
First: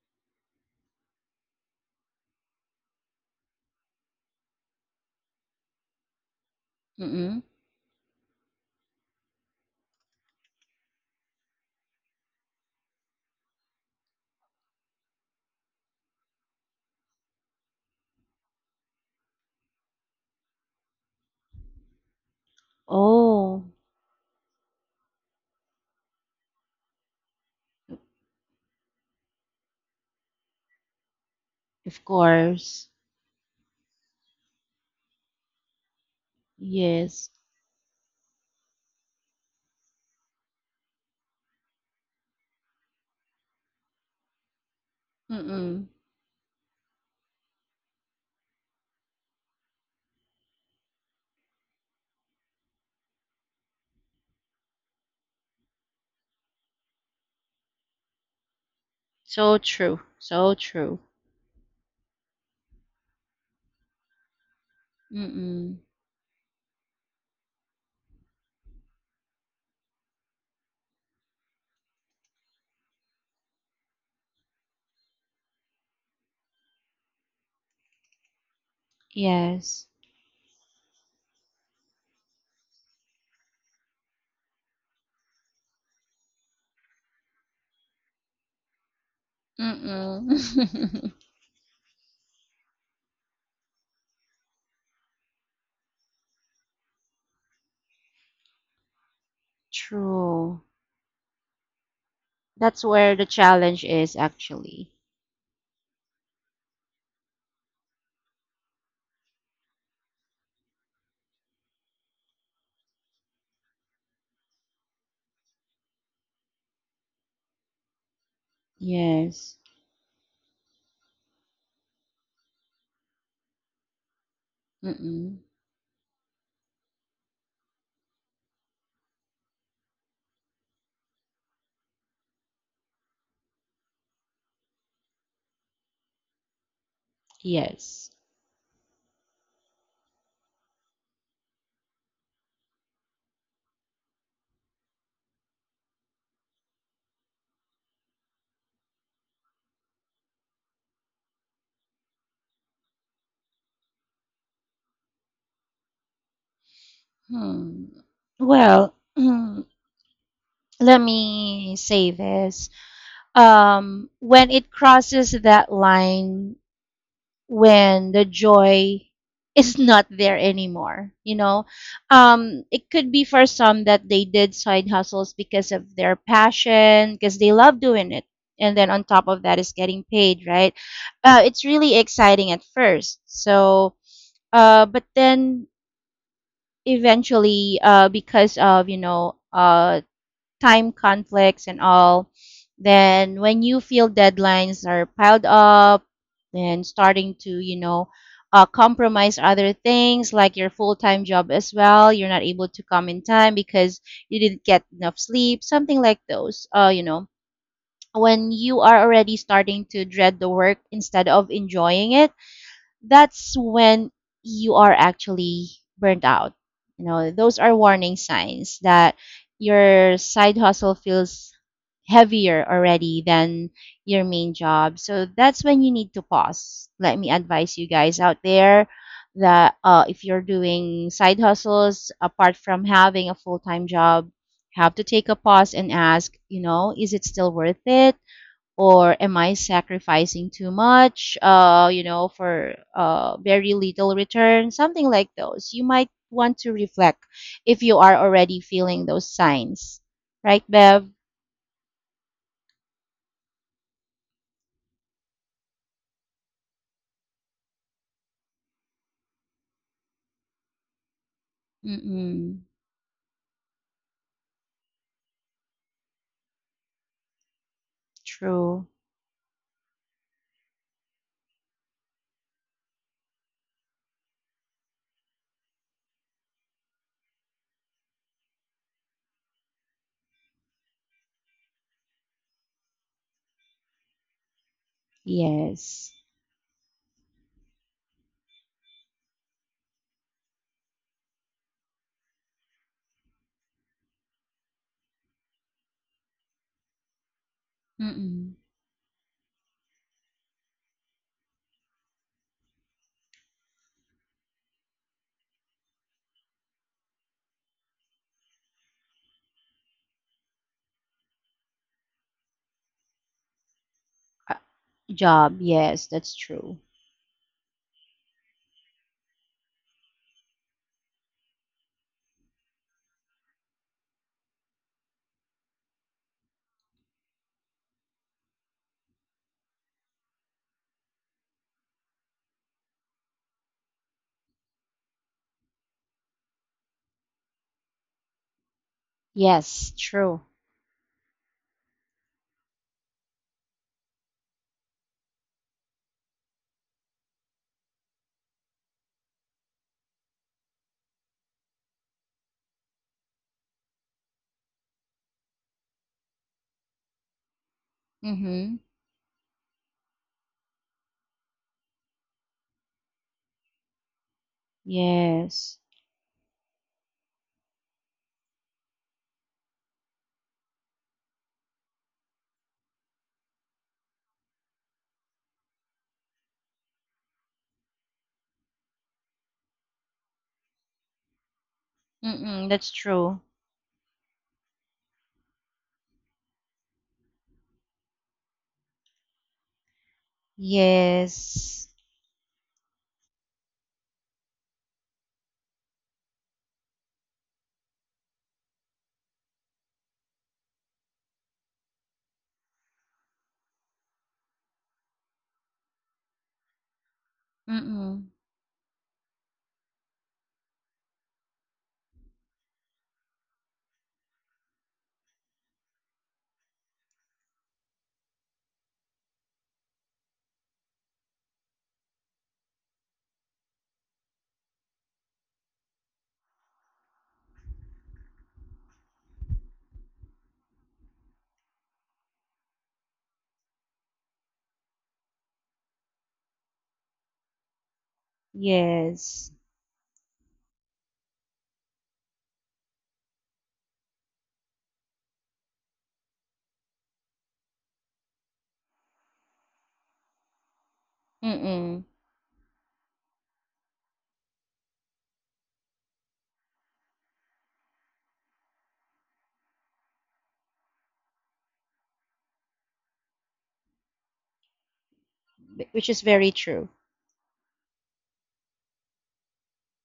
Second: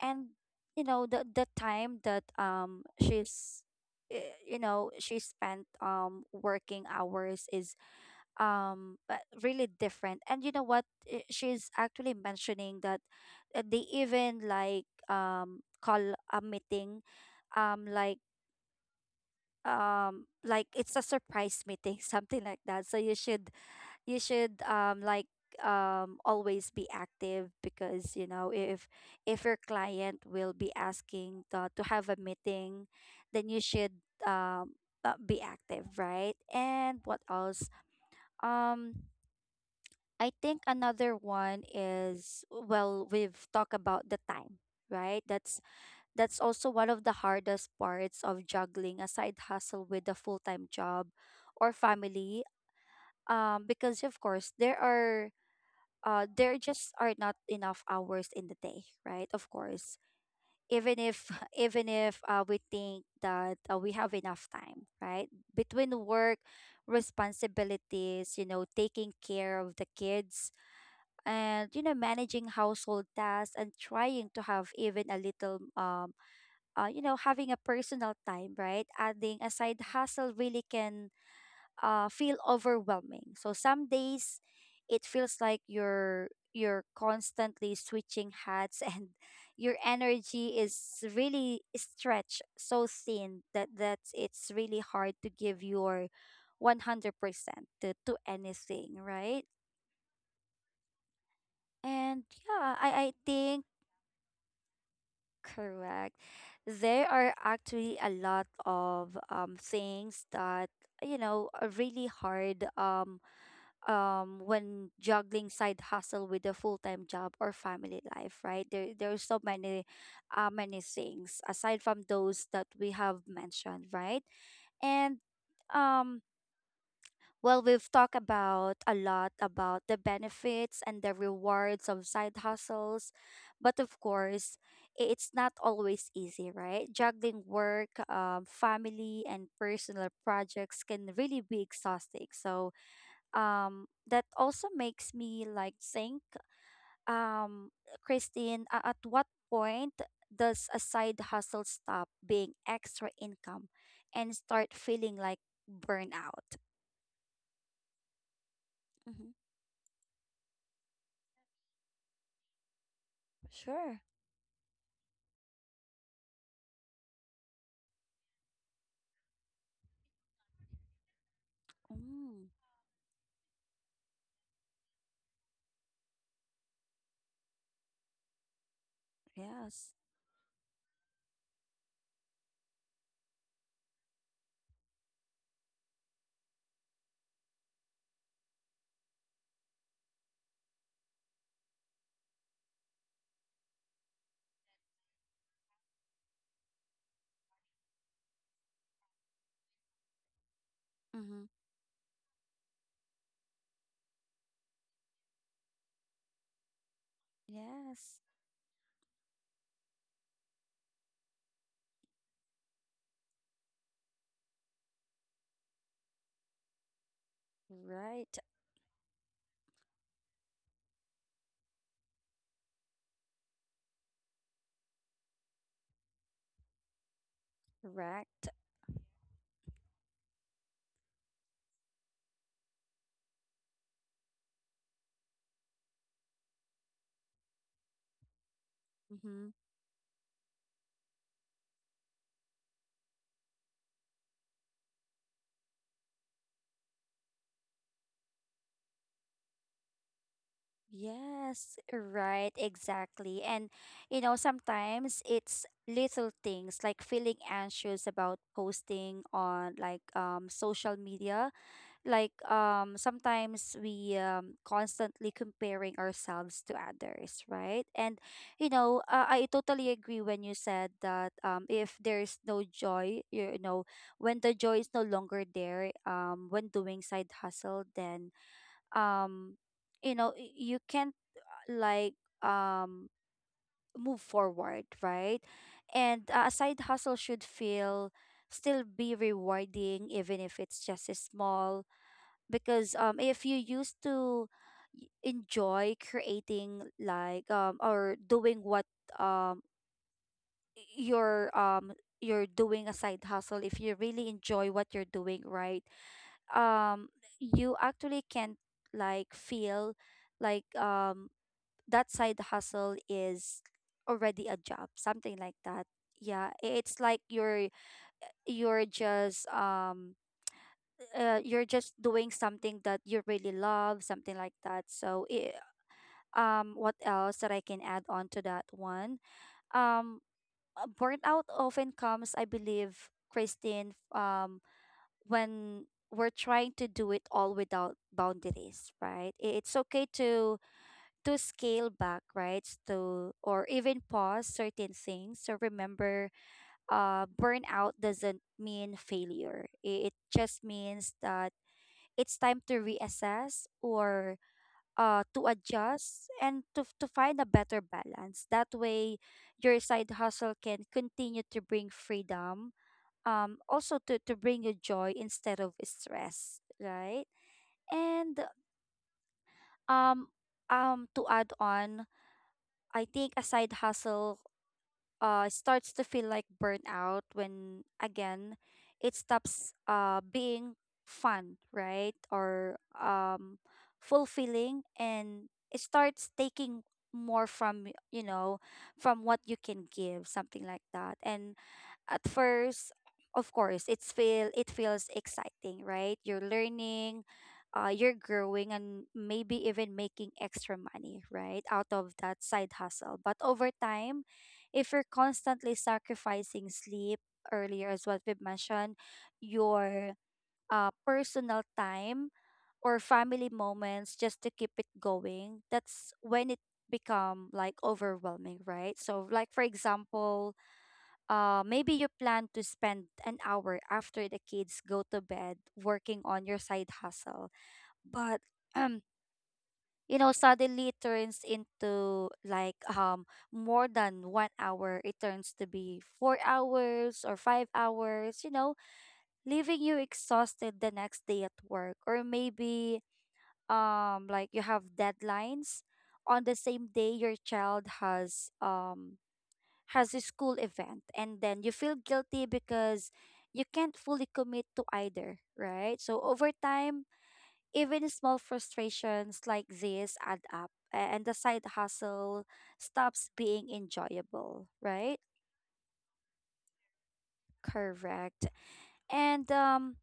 A: And you know, the time that, she's, you know, she spent, working
B: Mm-mm.
A: hours, is, really different. And you know what, she's actually mentioning that, they even like call a meeting, um like like it's a surprise meeting something like that. So you should,
B: Oh.
A: you should um like always be active, because you know, if your client will be asking the, to
B: Of
A: have a meeting,
B: course.
A: then you should, um be active, right? And what
B: Yes.
A: else? um I think another one is, well, we've talked about the time, right? that's
B: Mm-mm.
A: that's also one of the hardest parts of juggling a side hustle with a full-time job or family. Because of course there are, there just are not enough hours in the day, right? Of
B: So
A: course.
B: true. So
A: Even
B: true.
A: if even if, we think that, we have enough time, right?
B: Mm-mm.
A: Between work, responsibilities, you know, taking care of the kids, and you know, managing household tasks, and trying to have even a little, you know, having a personal time, right? Adding a side
B: Yes.
A: hustle really can, feel overwhelming. So some days it feels like you're constantly switching hats and your
B: Mm-mm.
A: energy is really stretched so thin that it's really hard to give your 100% to, anything, right?
B: True.
A: And yeah,
B: That's
A: I
B: where the
A: think.
B: challenge is actually.
A: Correct. There are actually a lot of things that, you know, are really hard, when juggling side hustle with a full-time job or family life, right? There are so
B: Yes.
A: many, many things aside from those that we have mentioned, right? And,
B: Mm-mm.
A: um we've talked about a lot about the benefits and the rewards of side hustles, but of course, it's not always easy, right? Juggling work,
B: Yes.
A: family, and personal projects can really be exhausting. So, that also makes me like think, um, Christine, at what point does a side hustle stop being extra income and start feeling like burnout?
B: Hmm. Well,
A: Mm-hmm.
B: hmm, let me say this.
A: Sure.
B: When it crosses that line, when the joy is not there anymore, you know,
A: Mm,
B: it could be for some that they did side hustles because of their passion, because they love doing it, and then on top of that is
A: yes.
B: getting paid, right? It's really exciting at first. So but then eventually, because of, you know, time conflicts and all. Then when you feel deadlines are piled up, then starting to, you know, compromise other things like your full-time
A: Mm-hmm.
B: job as well. You're not able to come in time because you didn't get enough sleep, something like those. You know,
A: Yes.
B: when you are already starting to dread the work instead of enjoying it, that's when you are actually burnt out. You know, those are warning
A: Right.
B: signs that your side hustle feels heavier already than your main job. So that's when you need to pause. Let me advise you guys out
A: Correct.
B: there that if you're doing side hustles apart from having a full time job, have to take a pause and ask, you know, is it still worth it? Or am
A: Mm-hmm.
B: I sacrificing too much, you know, for very little return, something like those. You might want to reflect if you are already feeling those signs, right, Bev?
A: Yes. Right. Exactly. And, you know, sometimes it's little things like feeling anxious about posting on like social media like
B: Mm-mm.
A: um sometimes we constantly comparing ourselves to others, right? And
B: True.
A: I totally agree when you said that if there's no joy when the joy is no longer there when doing side hustle then um you know you can't uh, like um move forward, right?
B: Yes.
A: And a side hustle should feel still be rewarding even if it's just a small, because if you used to enjoy creating or
B: Mm-mm.
A: doing what um y- you're um you're doing a side hustle if you really enjoy what you're doing, right? um you actually can like feel like um that side hustle is already
B: Uh,
A: a job, something
B: job.
A: like that.
B: Yes, that's
A: Yeah,
B: true.
A: it's like you're just um you're just doing something that you really love, something like that. So, it what else that I can add on to that one? Um, burnout often comes, I believe, Christine, when we're trying to do it all without boundaries, right? It's
B: Yes,
A: okay
B: true.
A: to scale back, right? To or even pause certain things. So remember, burnout doesn't mean failure. It just means that it's time to reassess or to adjust and to, to find a better
B: Mm-hmm.
A: balance. That way, your side hustle can continue to bring freedom, also to
B: Yes.
A: bring you joy instead of stress, right? And um, to add on, I think a side hustle starts to feel like burnout when again it stops being fun, right?
B: Mm-mm,
A: Or
B: that's true.
A: fulfilling, and it starts taking more from you know, from what you can give, something like that. And
B: Yes.
A: at first, of course, it feels exciting, right? You're learning, you're growing and maybe even making extra money, right, out of that side hustle. But over time, if you're constantly sacrificing sleep, earlier as what
B: Mm-mm.
A: we've mentioned, your personal time or family moments just to keep it going, that's when it become like overwhelming, right? So like for example, maybe you plan to spend an hour after the kids go to bed working on your side hustle. But you know, suddenly it turns into more than 1 hour, it turns to be 4 hours or 5 hours, you know,
B: Yes.
A: leaving you exhausted the next day at work, or maybe like you have deadlines on the same day your child has a school event, and then you feel
B: Mm-mm.
A: guilty because you can't fully commit to either, right? So over time, even small frustrations like this add up, and the side hustle stops being enjoyable, right?
B: Which is very true.
A: Correct. And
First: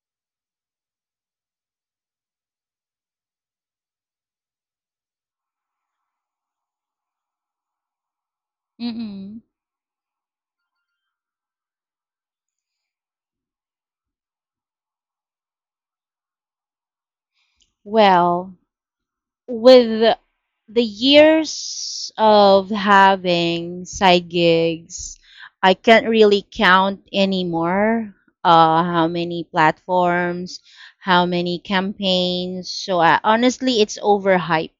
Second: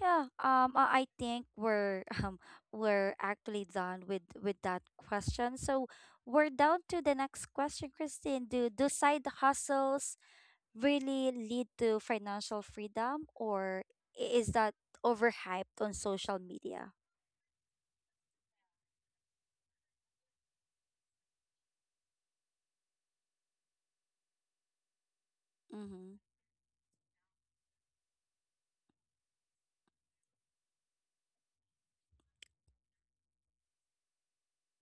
A: yeah, I think we're we're actually done with that question. So we're down to the next question, Christine. Do side
B: Mm-mm.
A: hustles really lead to financial freedom, or is that overhyped on social media?
B: Well, with the years of having side gigs, I can't
A: Mm-hmm.
B: really count anymore how many platforms, how many campaigns. So I, honestly, it's overhyped,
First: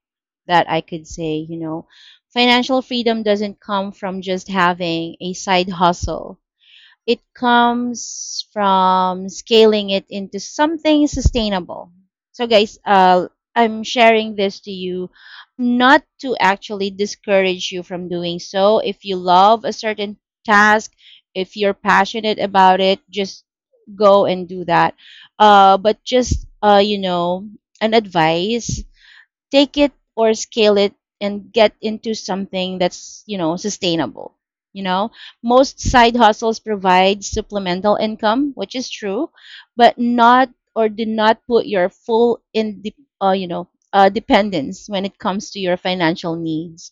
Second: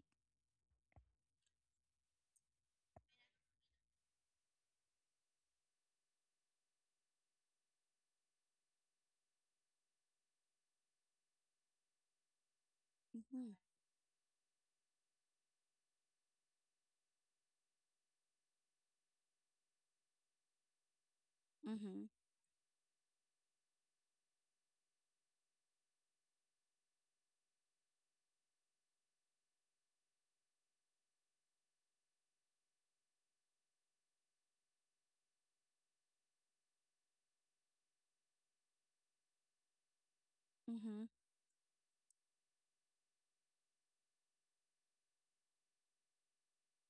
B: that I could say, you know, financial freedom doesn't come from just having a side hustle. It comes from scaling it into something sustainable. So, guys,
A: Mm-hmm.
B: I'm sharing this to you not to actually discourage you from doing so. If you love a certain task, if you're
A: Mm-hmm.
B: passionate about it, just go and do that. But just, you know, an advice, take it or scale it and get into something that's, you know, sustainable. You know, most side hustles provide supplemental income, which is true, but not, or do
A: Mm-hmm.
B: not put your full in, you know, dependence when it comes to your financial needs.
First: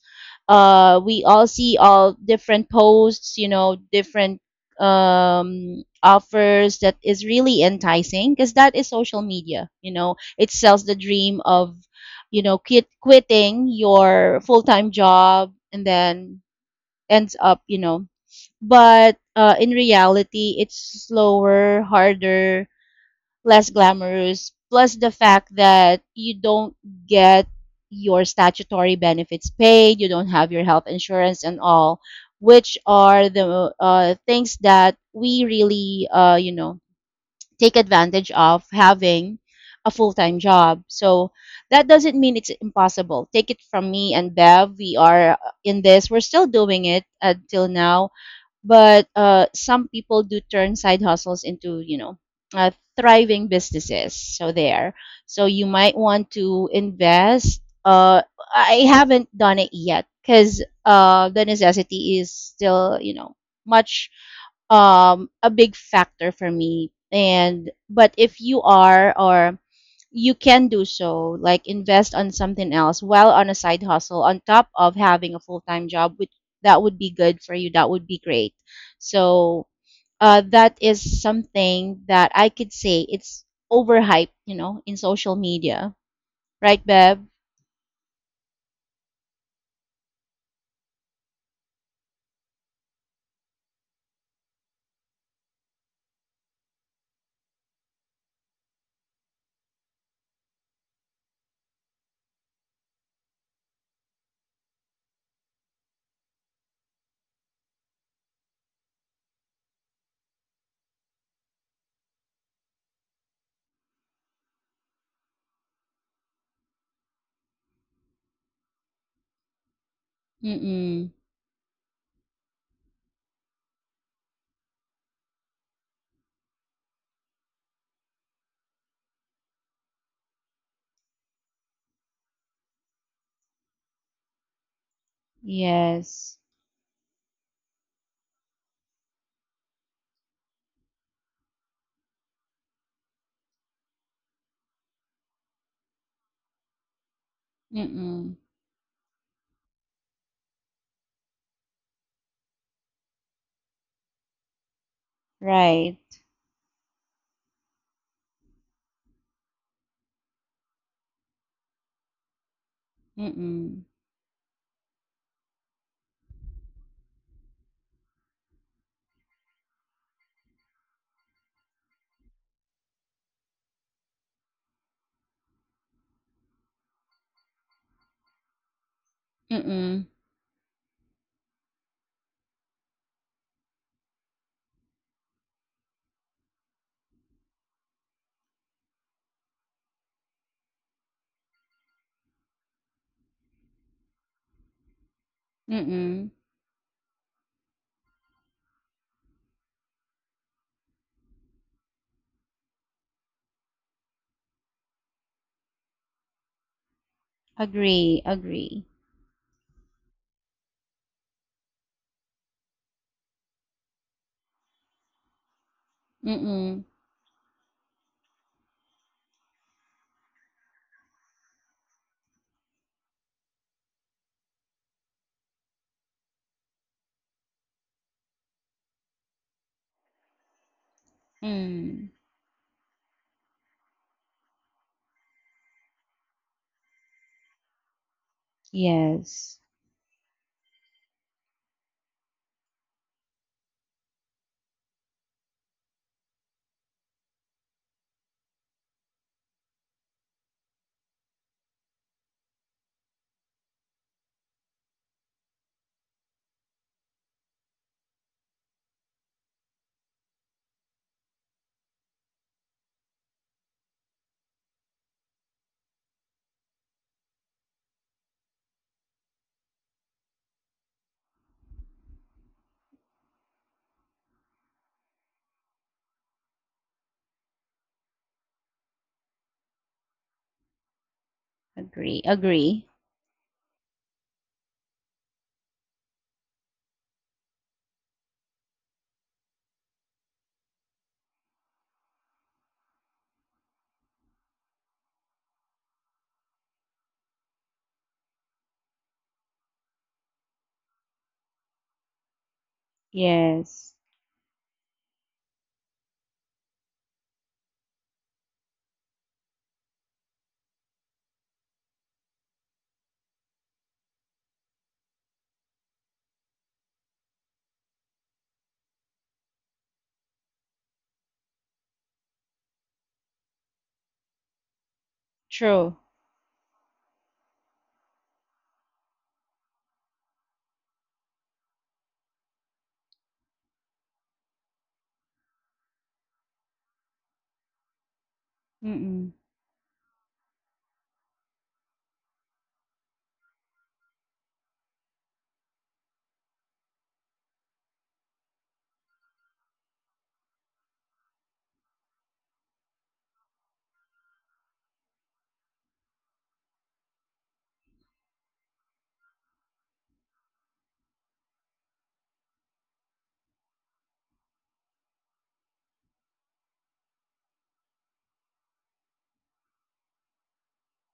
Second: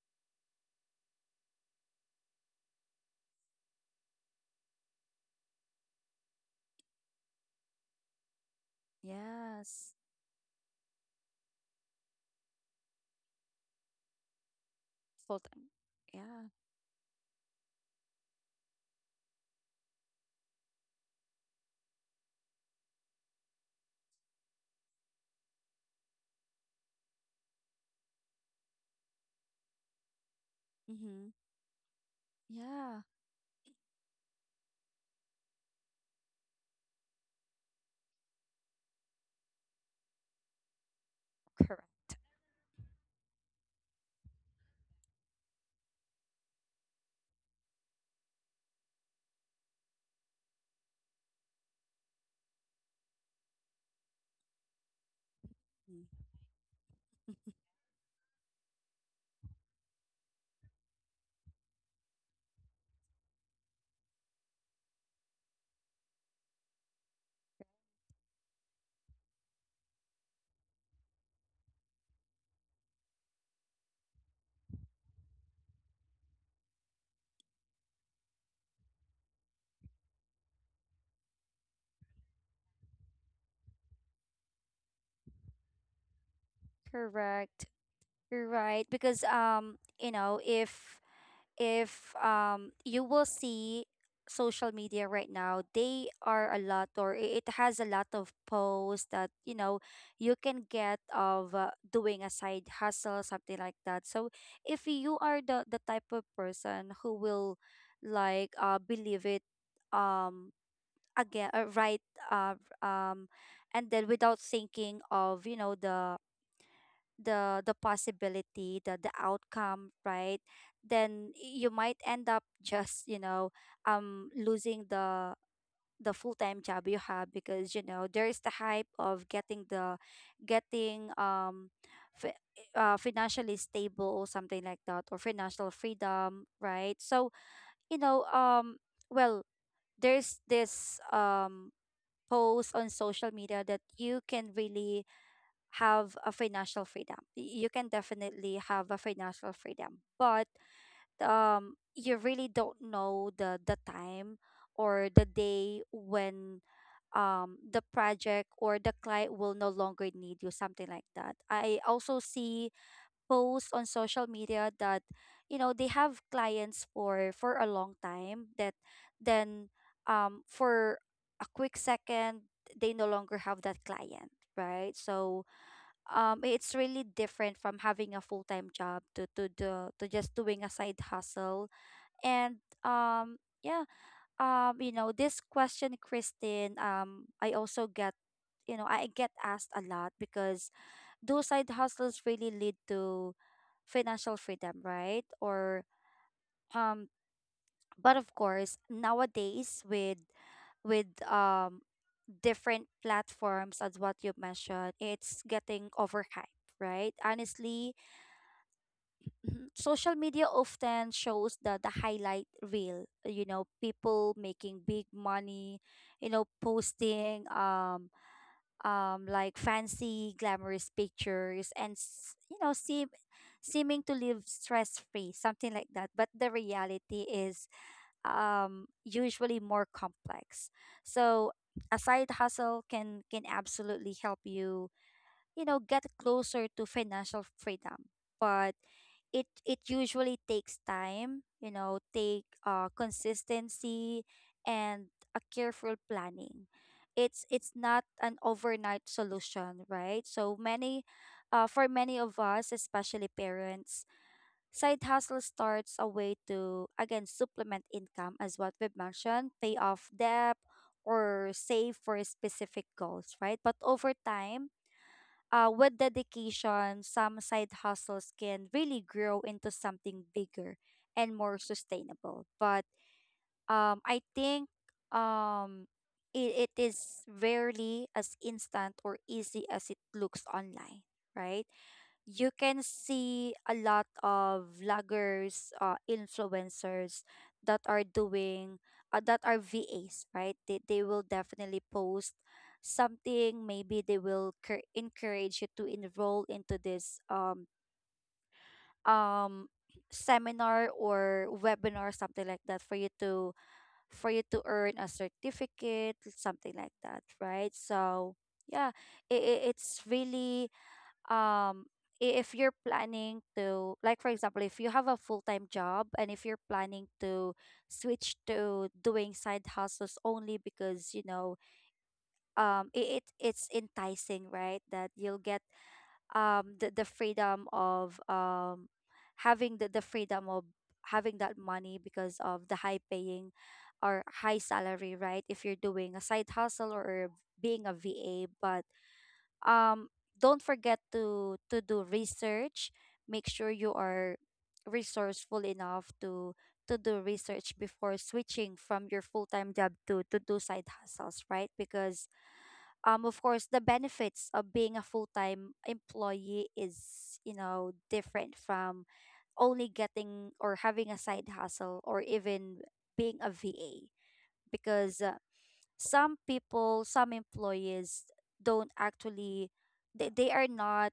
B: We all see all different posts, you know, different offers that is really enticing because that is social media. You
A: Yes.
B: know, it sells the dream of, you know, quitting your full-time
A: Full
B: job
A: time.
B: and then
A: Yeah.
B: ends up, you know, but in reality it's slower, harder, less glamorous, plus the fact that you don't get your statutory benefits paid, you don't have your health
A: Mm-hmm.
B: insurance and all, which
A: Yeah.
B: are the things that we really, you know, take advantage of having a full-time job. So
A: Correct.
B: that doesn't mean it's impossible. Take it from me and Bev, we are in this. We're still doing it until now, but some people do turn side hustles into, you know, uh, thriving businesses. So there. So you might
A: Mm.
B: want to invest. I haven't done it yet because the necessity is still, you know, much a big factor for me, and but if you are, or you can do so, like invest on something else while on a side hustle on top of having a full-time job, which that would be good for you, that would be great. So that is something that I could say it's overhyped, you know, in social media, right, Beb?
A: Correct. You're right, because you know, if if you will see social media right now, they are a lot, or it has a lot of posts that you know you can get of doing a side hustle, something like that. So if you are the type of person who will like believe it, um again right uh um and then without thinking of you know the possibility, the outcome, right?
B: Mm-mm.
A: Then you might end up just you know losing the full-time job you have, because you know there is the hype of getting the getting fi- financially stable or something like that, or financial
B: Yes.
A: freedom, right? So you know, well, there's this post on social media that you can really have a financial freedom. You can
B: Mm-mm.
A: definitely have a financial freedom, but you really don't know the time or the
B: Right.
A: day when the project or the client will no longer need you, something like that. I also
B: Mm-mm.
A: see posts on social media that you know they have clients for a long time, that then for a quick second they no longer have that client, right? So it's really different from having a full-time job to the
B: Mm-mm.
A: to just doing a side hustle. And yeah, you know, this question, Christine, I also get, you know, I get asked a lot, because do side hustles really lead to financial freedom, right? Or
B: Mm-mm.
A: um but of course nowadays with with um different platforms, as what you mentioned, it's getting overhyped, right, honestly?
B: Agree, agree.
A: Mhm. Social media often shows the highlight reel, you know, people making big money, you know,
B: Mm-mm.
A: posting like fancy glamorous pictures and you know, seem seeming to live stress free, something like that. But the reality is usually more complex. So a
B: Mm.
A: side hustle can absolutely help you, you know, get closer to financial freedom. But it
B: Yes.
A: it usually takes time, you know, take consistency and a careful planning. It's not an overnight solution, right? So many for many of us, especially parents, side hustle starts a way to again supplement income, as what we've mentioned, pay off debt or save for specific goals, right? But over time, with dedication, some side hustles can really grow into something bigger and more sustainable. But I think um, it, it is rarely as instant or easy as it looks online, right?
B: Agree,
A: You can
B: agree.
A: see a lot of vloggers, influencers that are doing that are VAs, right? They will definitely post something. Maybe they will encourage you to enroll into this um seminar or webinar, something like that, for you to
B: Yes.
A: earn a certificate, something like that, right? So yeah, it, it's really um if you're planning to, like for example, if you have a full-time job and if you're planning to switch to doing side hustles only because you know it, it it's enticing, right, that you'll get
B: True.
A: the freedom of having the freedom of having that money because of the high paying or high salary, right, if you're doing a side hustle or being a VA. But
B: Mm-mm.
A: um don't forget to do research, make sure you are resourceful enough to do research before switching from your full-time job to do side hustles, right? Because of course the benefits of being a full-time employee is you know different from only getting or having a side hustle, or even being a VA, because some people, some employees don't actually, they are not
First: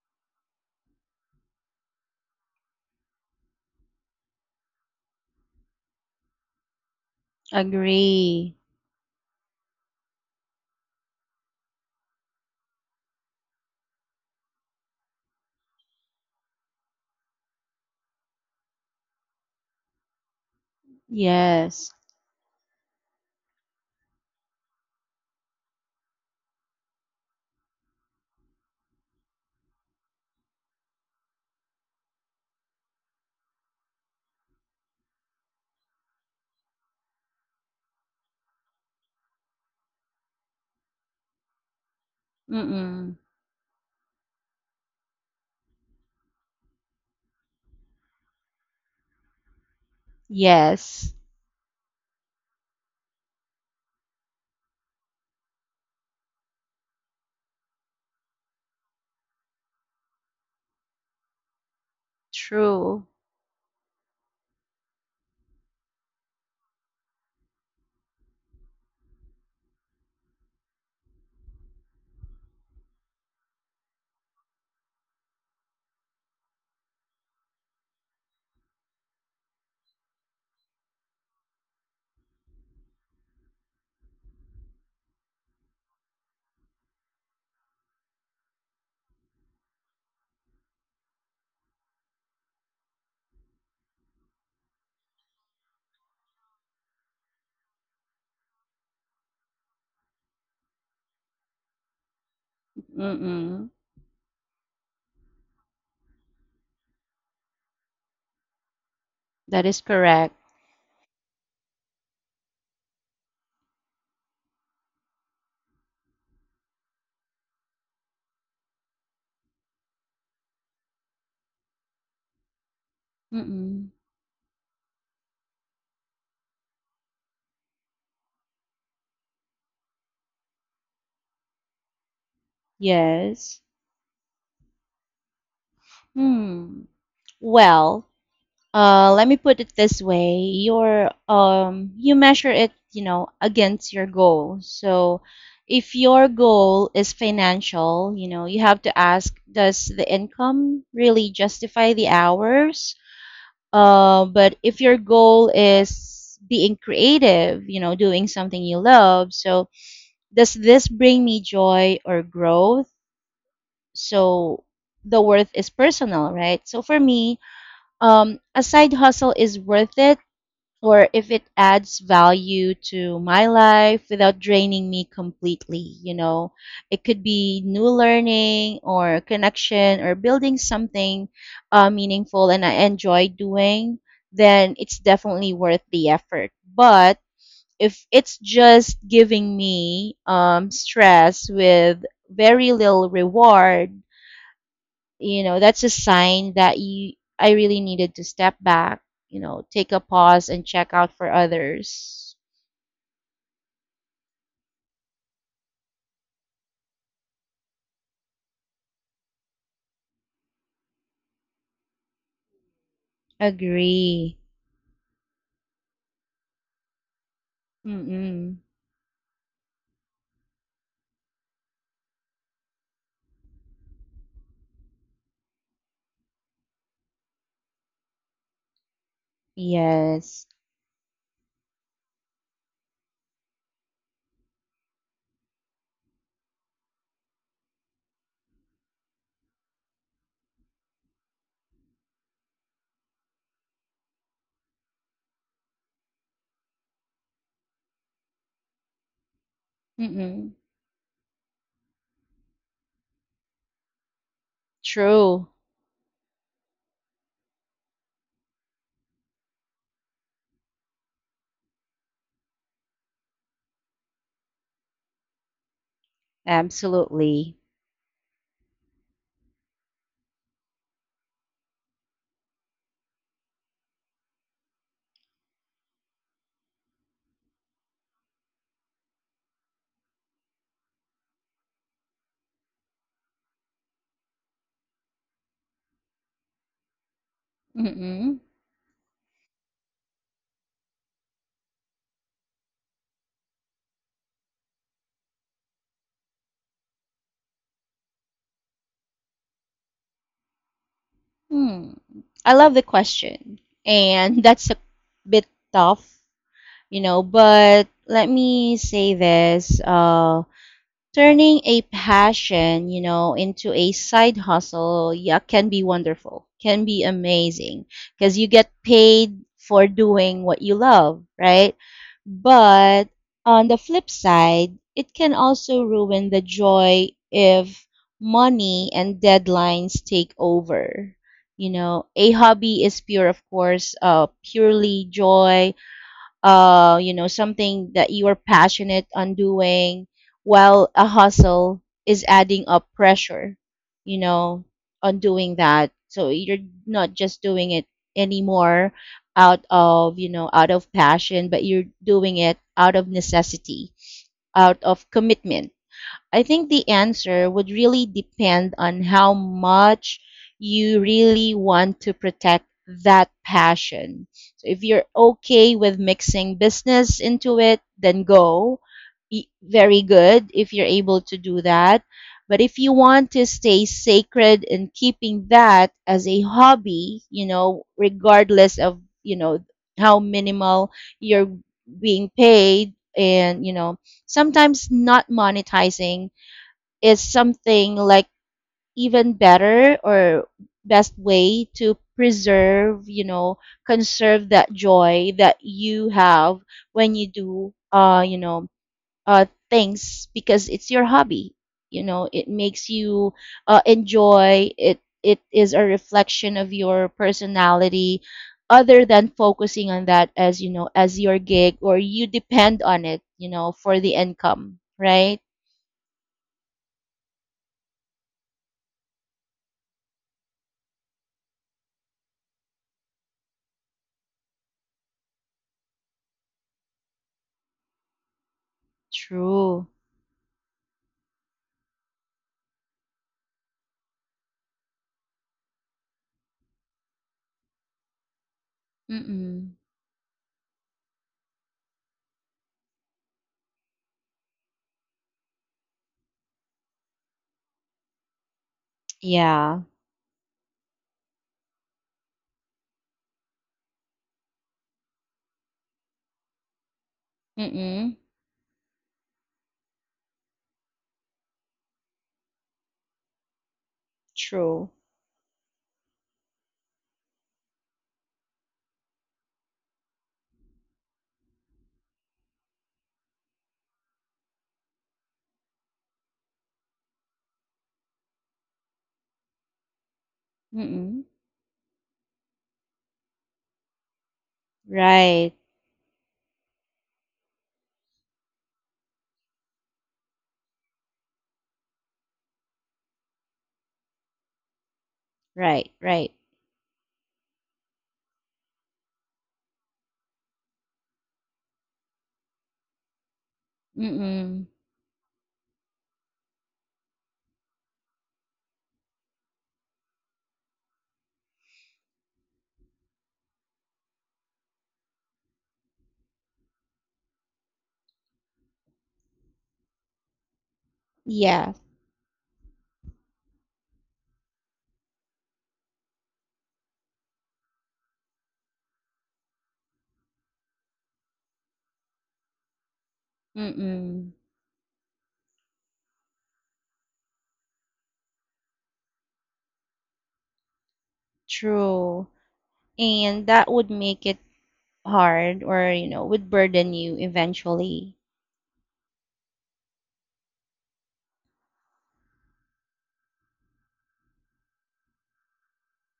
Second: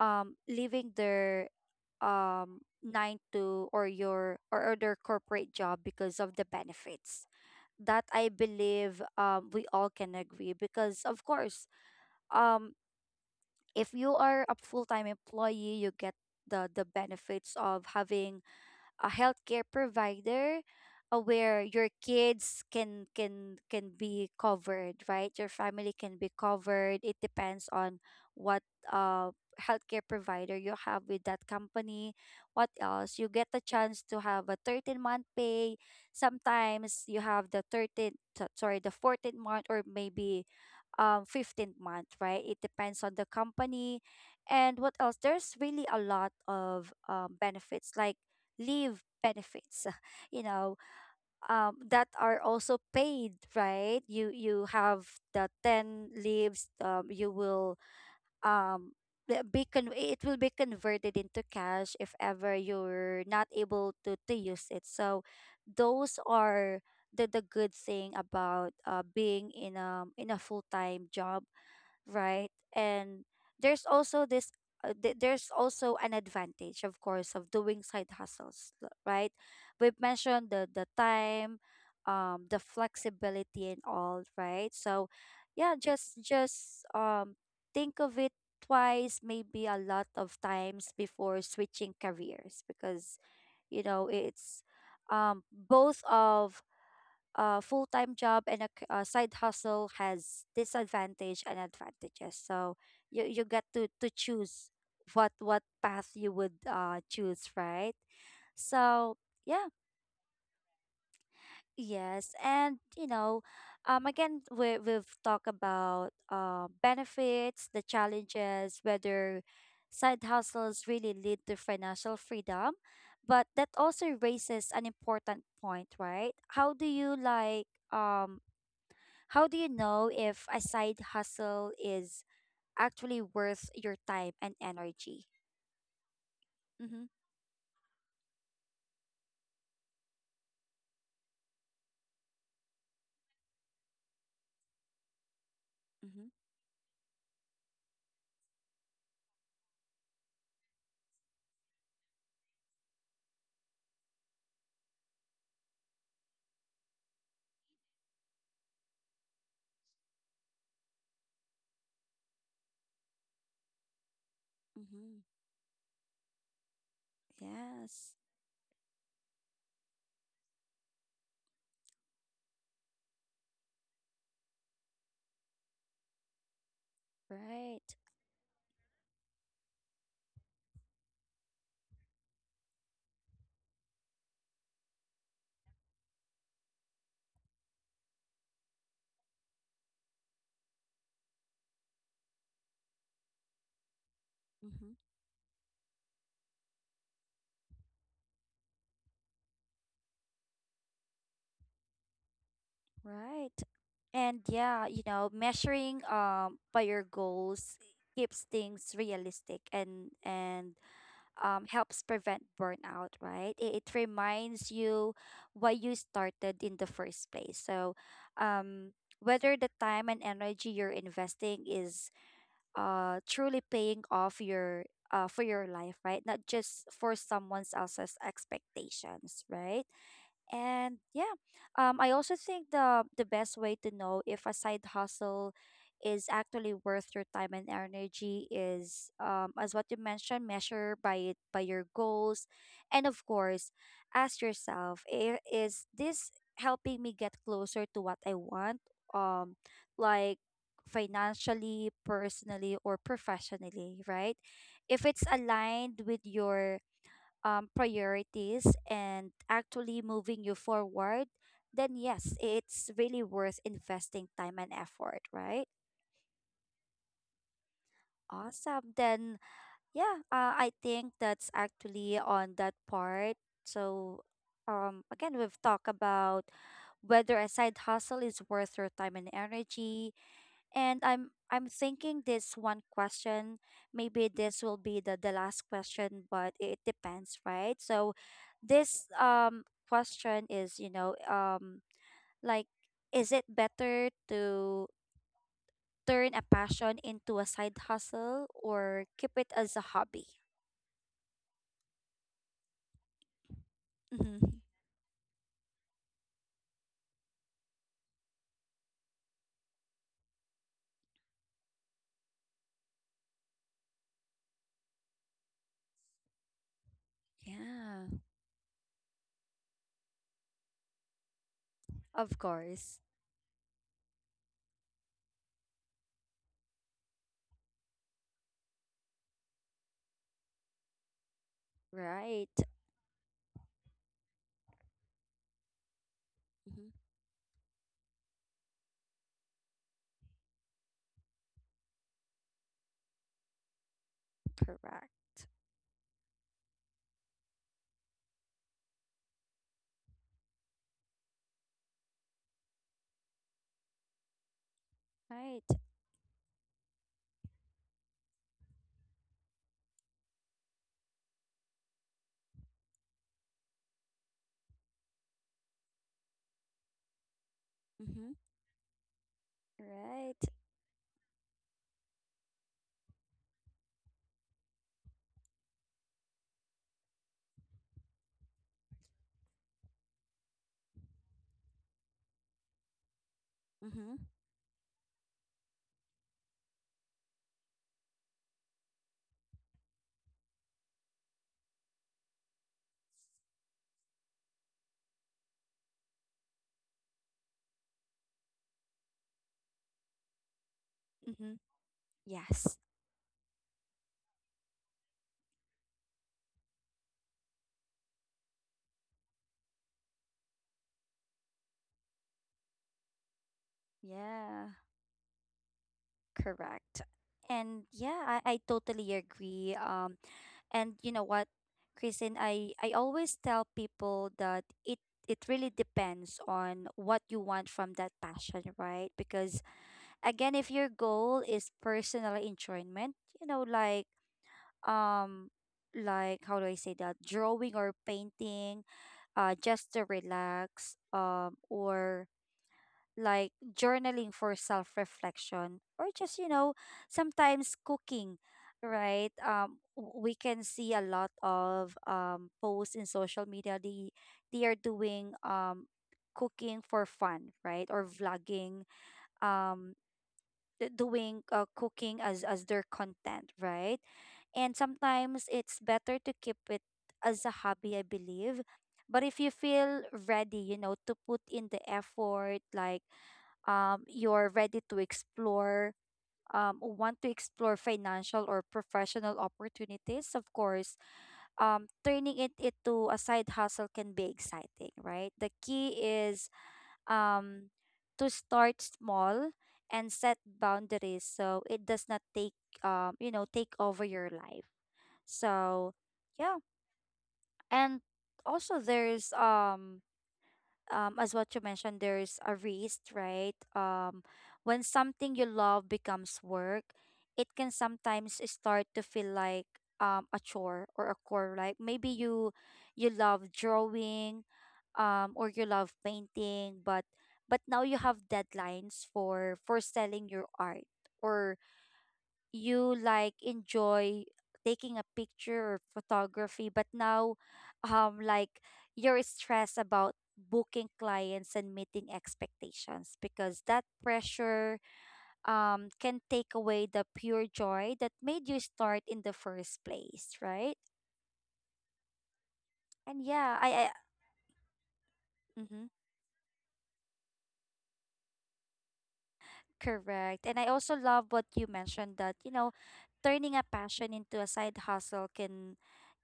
A: leaving their nine to, or your, or their corporate job because of the benefits. That I
B: Agree.
A: believe we all can agree, because of course um if you are a full time employee, you get the benefits of having a healthcare provider, where your
B: Yes.
A: kids can be covered, right? Your family can be covered, it depends on what uh healthcare provider you have with that company. What else, you get the chance to have a 13-month pay, sometimes you have the 13 so- sorry the 14th month, or maybe 15th month, right? It depends on
B: Mm-mm.
A: the company. And what else, there's really a lot of benefits, like leave benefits you know,
B: Yes.
A: that are also paid, right? You have the 10 leaves, you will um, it will be converted into cash if ever
B: True.
A: you're not able to use it. So those are the good thing about being in a full-time job, right? And there's also this there's also an advantage, of course, of doing side hustles, right? We've mentioned the time, the flexibility and all, right? So yeah, just think of it twice, maybe a lot of times, before switching careers because you know it's both of a full-time job and a side hustle has disadvantage and advantages. So you get
B: Mm-mm.
A: to choose what path you would choose, right? So yeah,
B: That is correct.
A: yes, and you know, again we we've talked about benefits, the challenges, whether side hustles really lead to financial freedom. But that
B: Mm-mm.
A: also raises an important point, right? How do you like um how do you know if a side hustle is actually
B: Yes.
A: worth your time and energy?
B: Hmm.
A: Mm-hmm,
B: Well, let me put it this way. Your you measure it, you know, against your goal. So if
A: mm-hmm,
B: your goal is financial, you know, you have to ask, does the income really justify the hours? But if your goal is being creative, you know, doing something you love, so does this bring me joy or growth? So the
A: mm-hmm.
B: worth is personal, right? So for me,
A: Yes,
B: a side hustle is worth it or if it adds value to my life without draining me completely. You know, it could be new
A: right.
B: learning or connection or building something meaningful and I enjoy doing, then it's definitely worth the effort. But if it's just giving me stress with very little reward,
A: Mm-hmm,
B: you know that's a sign that you, I really needed to step back. You know, take a pause and check out for others.
A: right. And yeah, you know, measuring by your goals keeps things realistic and helps prevent burnout, right? It
B: Agree.
A: reminds you why you started in the first place.
B: Mm-mm.
A: Um, Whether the time and energy you're investing is truly paying off your for your life, right? Not just for someone else's expectations, right?
B: Yes.
A: And yeah, I also think the best way to know if a side hustle is actually worth your time and energy is, as what you mentioned, measure by your goals, and of course, ask yourself, "Is this helping me get closer to what I want? Um, like
B: Mm-mm.
A: Financially, personally, or professionally, right? If it's
B: True.
A: aligned with your priorities and actually moving you forward, then yes, it's really worth investing time and effort, right?
B: Absolutely.
A: Awesome. I think that's actually on that part. So, Again, we've talked about whether a side hustle is worth your time and energy. And I'm thinking this one question, maybe this will be the last question, but it depends, right? So
B: Mm-mm.
A: this question is, you know, like is it better to turn a passion into a side hustle or keep it as a hobby?
B: Mm. I love the question and
A: Mhm.
B: that's a bit tough, you know, but let me say this. Turning a passion, you know, into a side hustle, yeah, can be wonderful, can be amazing
A: Yeah,
B: because you get paid for doing what you love, right?
A: of course.
B: But on the flip side, it can also ruin the joy if money and deadlines take over. You know, a
A: Right.
B: hobby is pure, of course, purely joy,
A: Hmm.
B: you know, something that you are passionate on doing, while a hustle is adding up pressure, you know, on
A: Correct.
B: doing that. So you're not just doing it anymore out of, you know, out of passion, but you're doing it out of necessity, out of
A: Right.
B: commitment. I think the answer would really depend on how much you really want to protect that passion. So if you're okay with mixing business into it, then
A: Mm-hmm.
B: go. Very
A: Right.
B: good if you're able to do that. But if you want to stay sacred in keeping that as a hobby, you know, regardless of, you know, how minimal you're being paid, and, you know,
A: Mm-hmm.
B: sometimes not monetizing is something like even better, or best way to preserve, you know, conserve that joy that you have when you do, you know, things because it's your
A: Mm-hmm.
B: hobby. You know, it
A: Yes.
B: makes you enjoy it. It is a reflection of your personality, other than focusing on that as, you know, as your gig or you depend on it, you know, for the
A: Yeah.
B: income, right?
A: Correct. And yeah, I totally agree. And you know what, Kristen, I always tell people that it really depends on what you want from that passion, right? Because
B: True.
A: again, if your goal is personal enjoyment, you know, um how do I say that? Drawing or painting,
B: Mm-mm.
A: just to relax, or like journaling for self reflection, or just, you know, sometimes cooking, right?
B: Yeah.
A: We can see a lot of posts in social media. They are doing, cooking for fun, right? Or
B: Mm-mm.
A: vlogging, um, doing, cooking as their content, right? And
B: True.
A: sometimes it's better to keep it as a hobby, I believe. But if you feel ready, you know, to put in the effort, like you're ready to explore, want to explore financial or professional opportunities, of
B: Mm-mm.
A: course, turning it into a side hustle can be
B: Right.
A: exciting, right? The key is, um, to start small and set boundaries so it does not take, you know, take over your life.
B: Right. Right.
A: So, yeah. And also, there's, as what you mentioned, there's a risk, right?
B: Mm-mm.
A: When something you love becomes work, it can sometimes start to feel like, a chore or a chore. Like maybe you love drawing, or you love painting, but now you have deadlines for selling your art, or
B: Yeah.
A: you like enjoy taking a picture or photography, but now, um like you're stressed about booking clients and meeting expectations, because that
B: Mm-mm.
A: pressure can take away the pure joy that made you start in the first place, right?
B: True.
A: and
B: And
A: yeah
B: that
A: i,
B: would make it
A: I
B: hard,
A: mhm.
B: or you know, would burden you eventually.
A: Correct. And I also love what you mentioned that, you know, turning a passion into a side hustle can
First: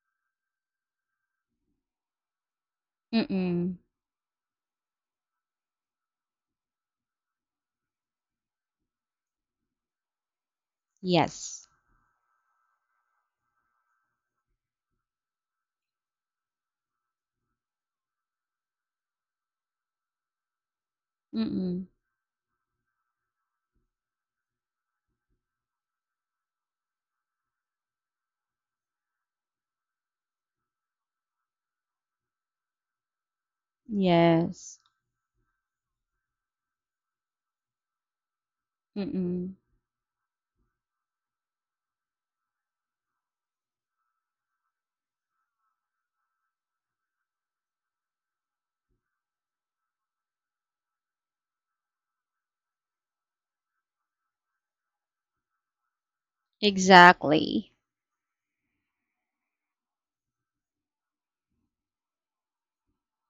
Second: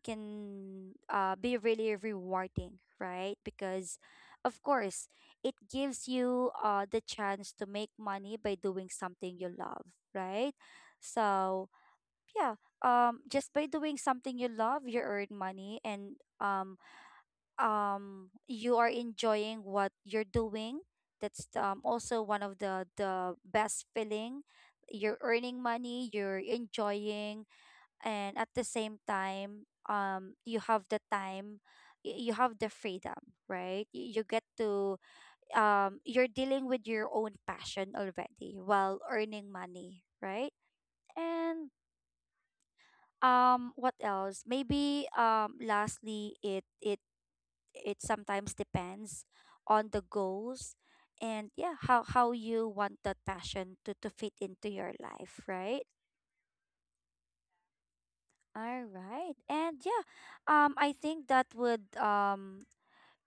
A: be really rewarding, right?
B: Mm-mm.
A: Because of course, it gives you, the chance to make money by doing something you love, right? So,
B: Yes.
A: yeah, just by doing something you love, you earn money, and you are enjoying what you're doing. That's,
B: Mm-mm.
A: also one of the best feeling. You're earning money, you're enjoying, and at the same time, you have the time, you have the freedom, right? You get
B: Yes.
A: to, you're dealing with your own passion already while earning
B: Mm-mm.
A: money, right? And what else? Maybe lastly, it sometimes depends on the goals. And yeah, how you want that passion to fit into your life, right?
B: Exactly.
A: All right. And yeah, I think that would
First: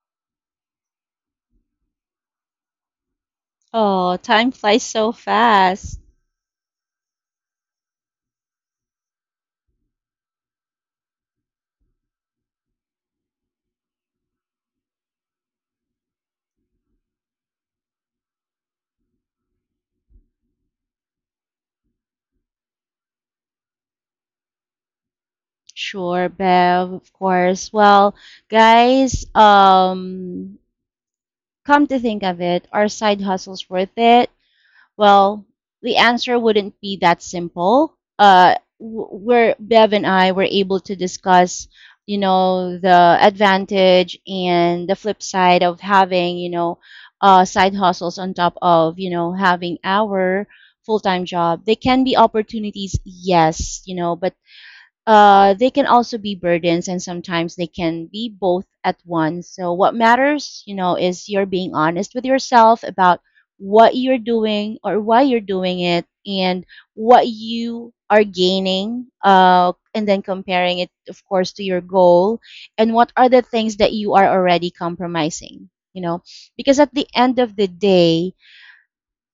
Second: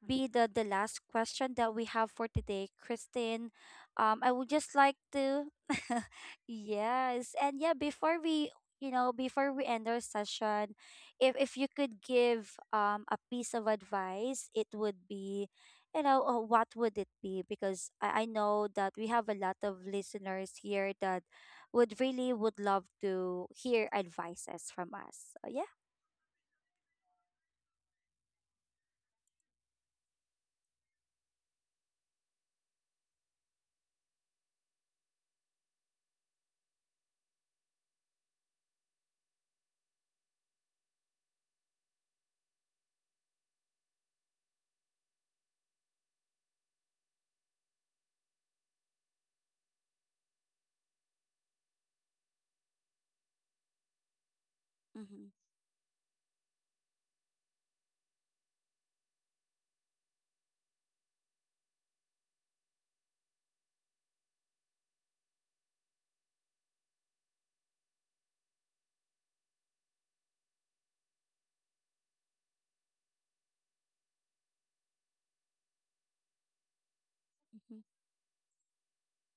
A: be the last question that we have for today, Christine.
B: Oh,
A: I would
B: time
A: just
B: flies
A: like
B: so
A: to,
B: fast.
A: yes, and yeah, before we, you know, before we end our session, if you could give a piece of advice, it would be, you know, what would it be? Because I know that we have a lot of listeners here that would love to hear advices from us. So yeah.
B: Sure, Bev, of course. Well, guys, come to think of it, are side hustles worth it? Well, the answer wouldn't be that simple. Where Bev and I were able to discuss, you know, the advantage and the flip side of having, you know, side hustles on top of, you know, having our full time job. They can be opportunities, yes, you know, but
A: Mm-hmm.
B: they can also be burdens, and sometimes they can be both at once. So what matters, you know, is you're being honest with yourself about what you're doing or why you're doing it, and what you are gaining, and then comparing it of course to your goal, and what are the things that you are already compromising, you know, because at the end of the
A: Mm-hmm.
B: day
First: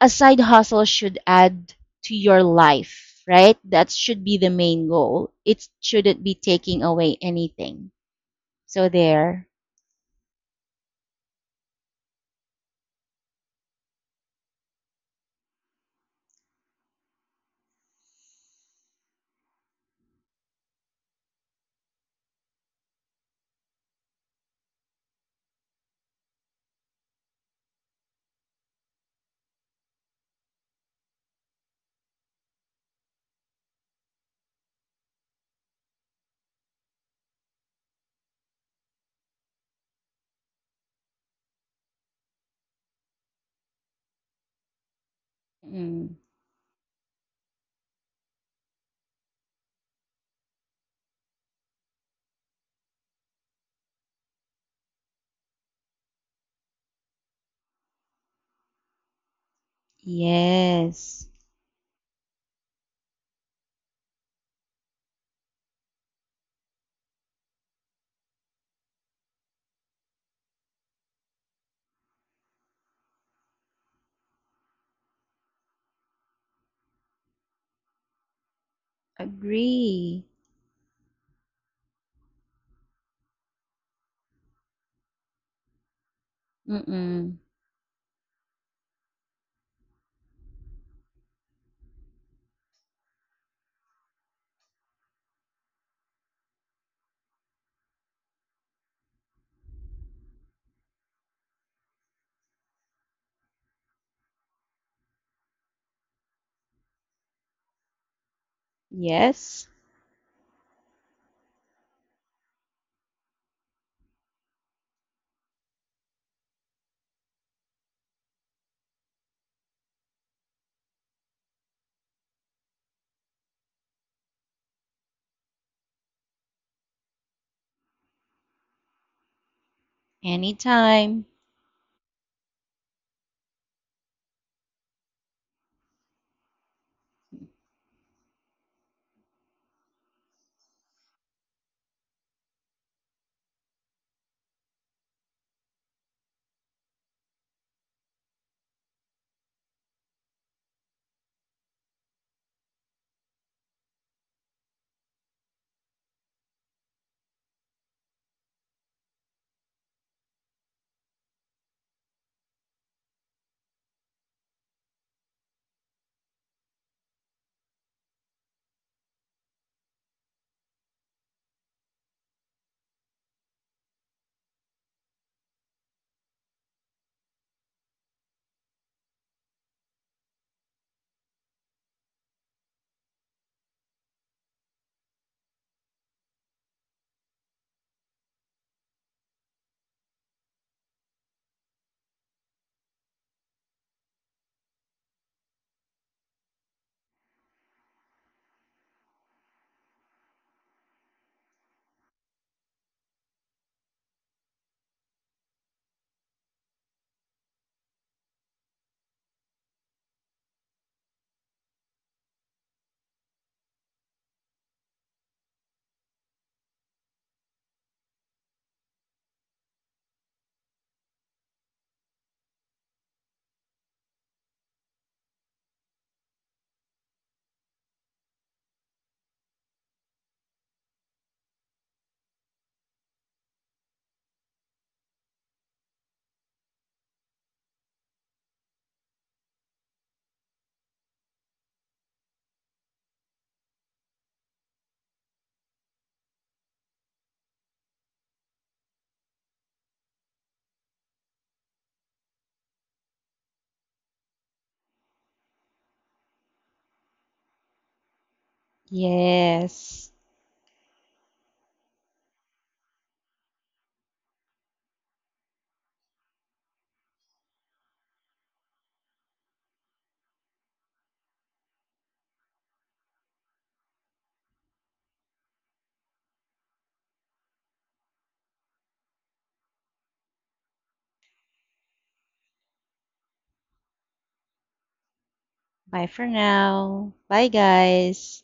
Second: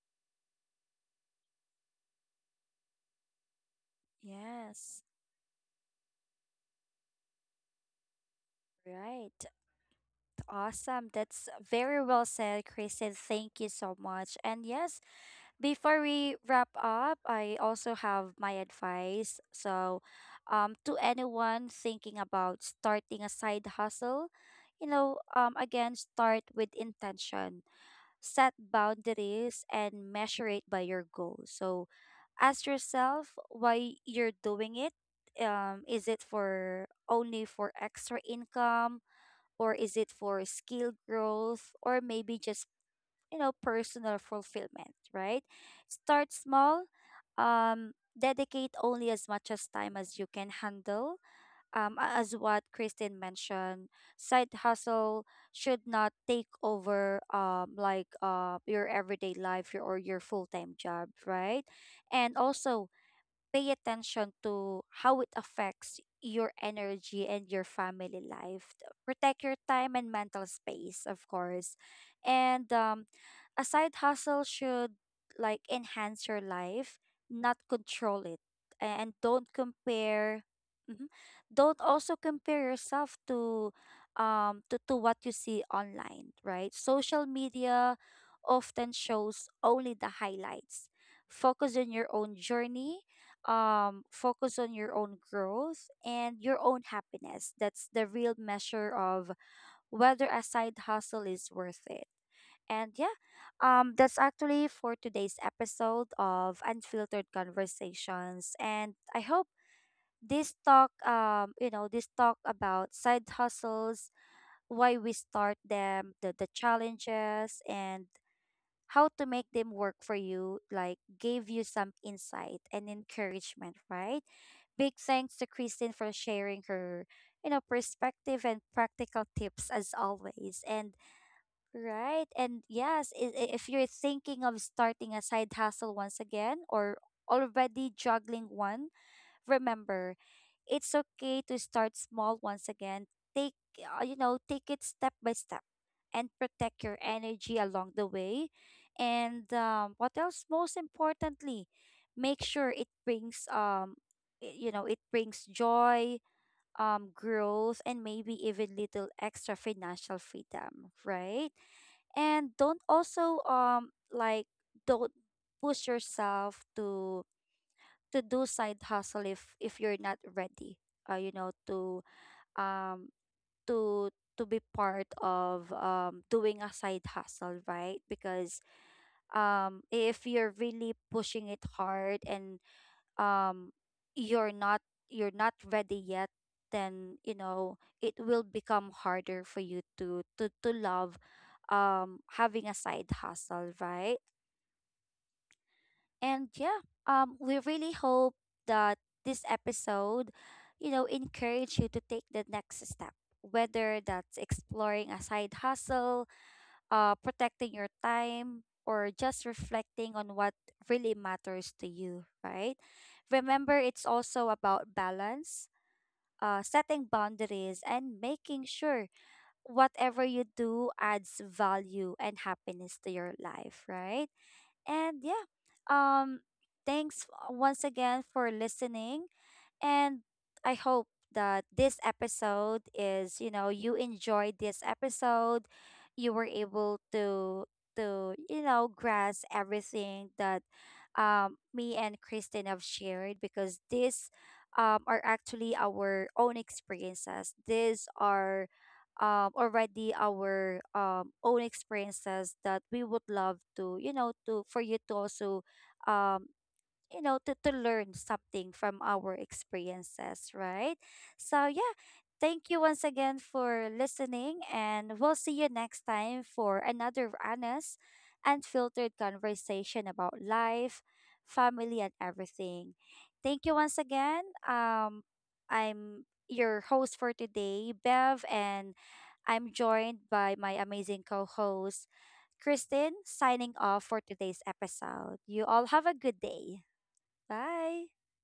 B: a side hustle should add to your life, right? That should be the main
A: Yes.
B: goal. It shouldn't be taking away anything. So
A: Right.
B: there.
A: Awesome. That's very well said, Kristen. Thank you so much. And yes, before we wrap up, I also have my advice. So, to anyone thinking about starting a side hustle, you know, again, start with intention, set boundaries, and measure it by your goals. So, ask yourself why you're doing it. Is it for only for extra income? Or is it for skill growth, or maybe just, you know, personal fulfillment, right?
B: Mm.
A: Start small, um dedicate only as much as time as you can handle, as what Kristen mentioned, side hustle should not take over, your everyday life, or your full-time job,
B: Yes.
A: right? And also, pay attention to how it affects your energy and your family life. Protect your time and mental space, of course. And a side hustle should like enhance your life, not control it. And don't
B: Agree.
A: compare. Mhm. Don't also compare yourself to, to what you see online, right? Social
B: Mm-mm.
A: media often shows only the highlights. Focus on your own journey, focus on your own growth and your own happiness. That's the real measure of whether a side hustle is worth it. And yeah, that's actually for today's episode of Unfiltered Conversations. And I hope
B: Yes.
A: this talk, you know, this talk about side hustles, why we start them, the challenges, and how to make them work for you, like gave you some insight and encouragement, right? Big thanks to Kristen for sharing her, you know, perspective and practical tips as always.
B: Anytime.
A: And right. And yes, if you're thinking of starting a side hustle once again, or already juggling one, remember, it's okay to start small once again. Take, you know, take it step by step and protect your energy along the way. And what else? Most importantly, make sure it brings, you know, it brings joy, growth, and maybe even little extra financial freedom, right? And don't also, don't push yourself to do side hustle, if you're not ready, you know, to um to to be part of, doing a side hustle, right? Because if you're really pushing it hard, and um you're not, you're not ready yet, then you know it will become harder for you to love having a side hustle, right? And yeah, we really hope that this episode, you know, encourage you to take the next step, whether that's exploring a side hustle, protecting your time, or just reflecting on what really matters to you, right? Remember, it's also about balance, setting boundaries, and making sure whatever you do adds value and happiness to your life, right? And yeah, um, thanks once again for listening. And I hope that this episode is, you know, you enjoyed this episode. You were able to you know, grasp everything that me and Kristen have shared, because these are actually our own experiences. These are already our own experiences that we would love to, you know, to for you to also um you know, to learn something from our
B: Yes.
A: experiences, right? So yeah, thank you once again for listening, and we'll see you next time for another honest, unfiltered conversation about life, family, and everything. Thank you once again. um I'm your host for today, Bev, and I'm joined by my amazing co-host Kristen, signing off for today's episode. You all have
B: Bye
A: a
B: for
A: good day.
B: now. Bye,
A: Bye.
B: guys.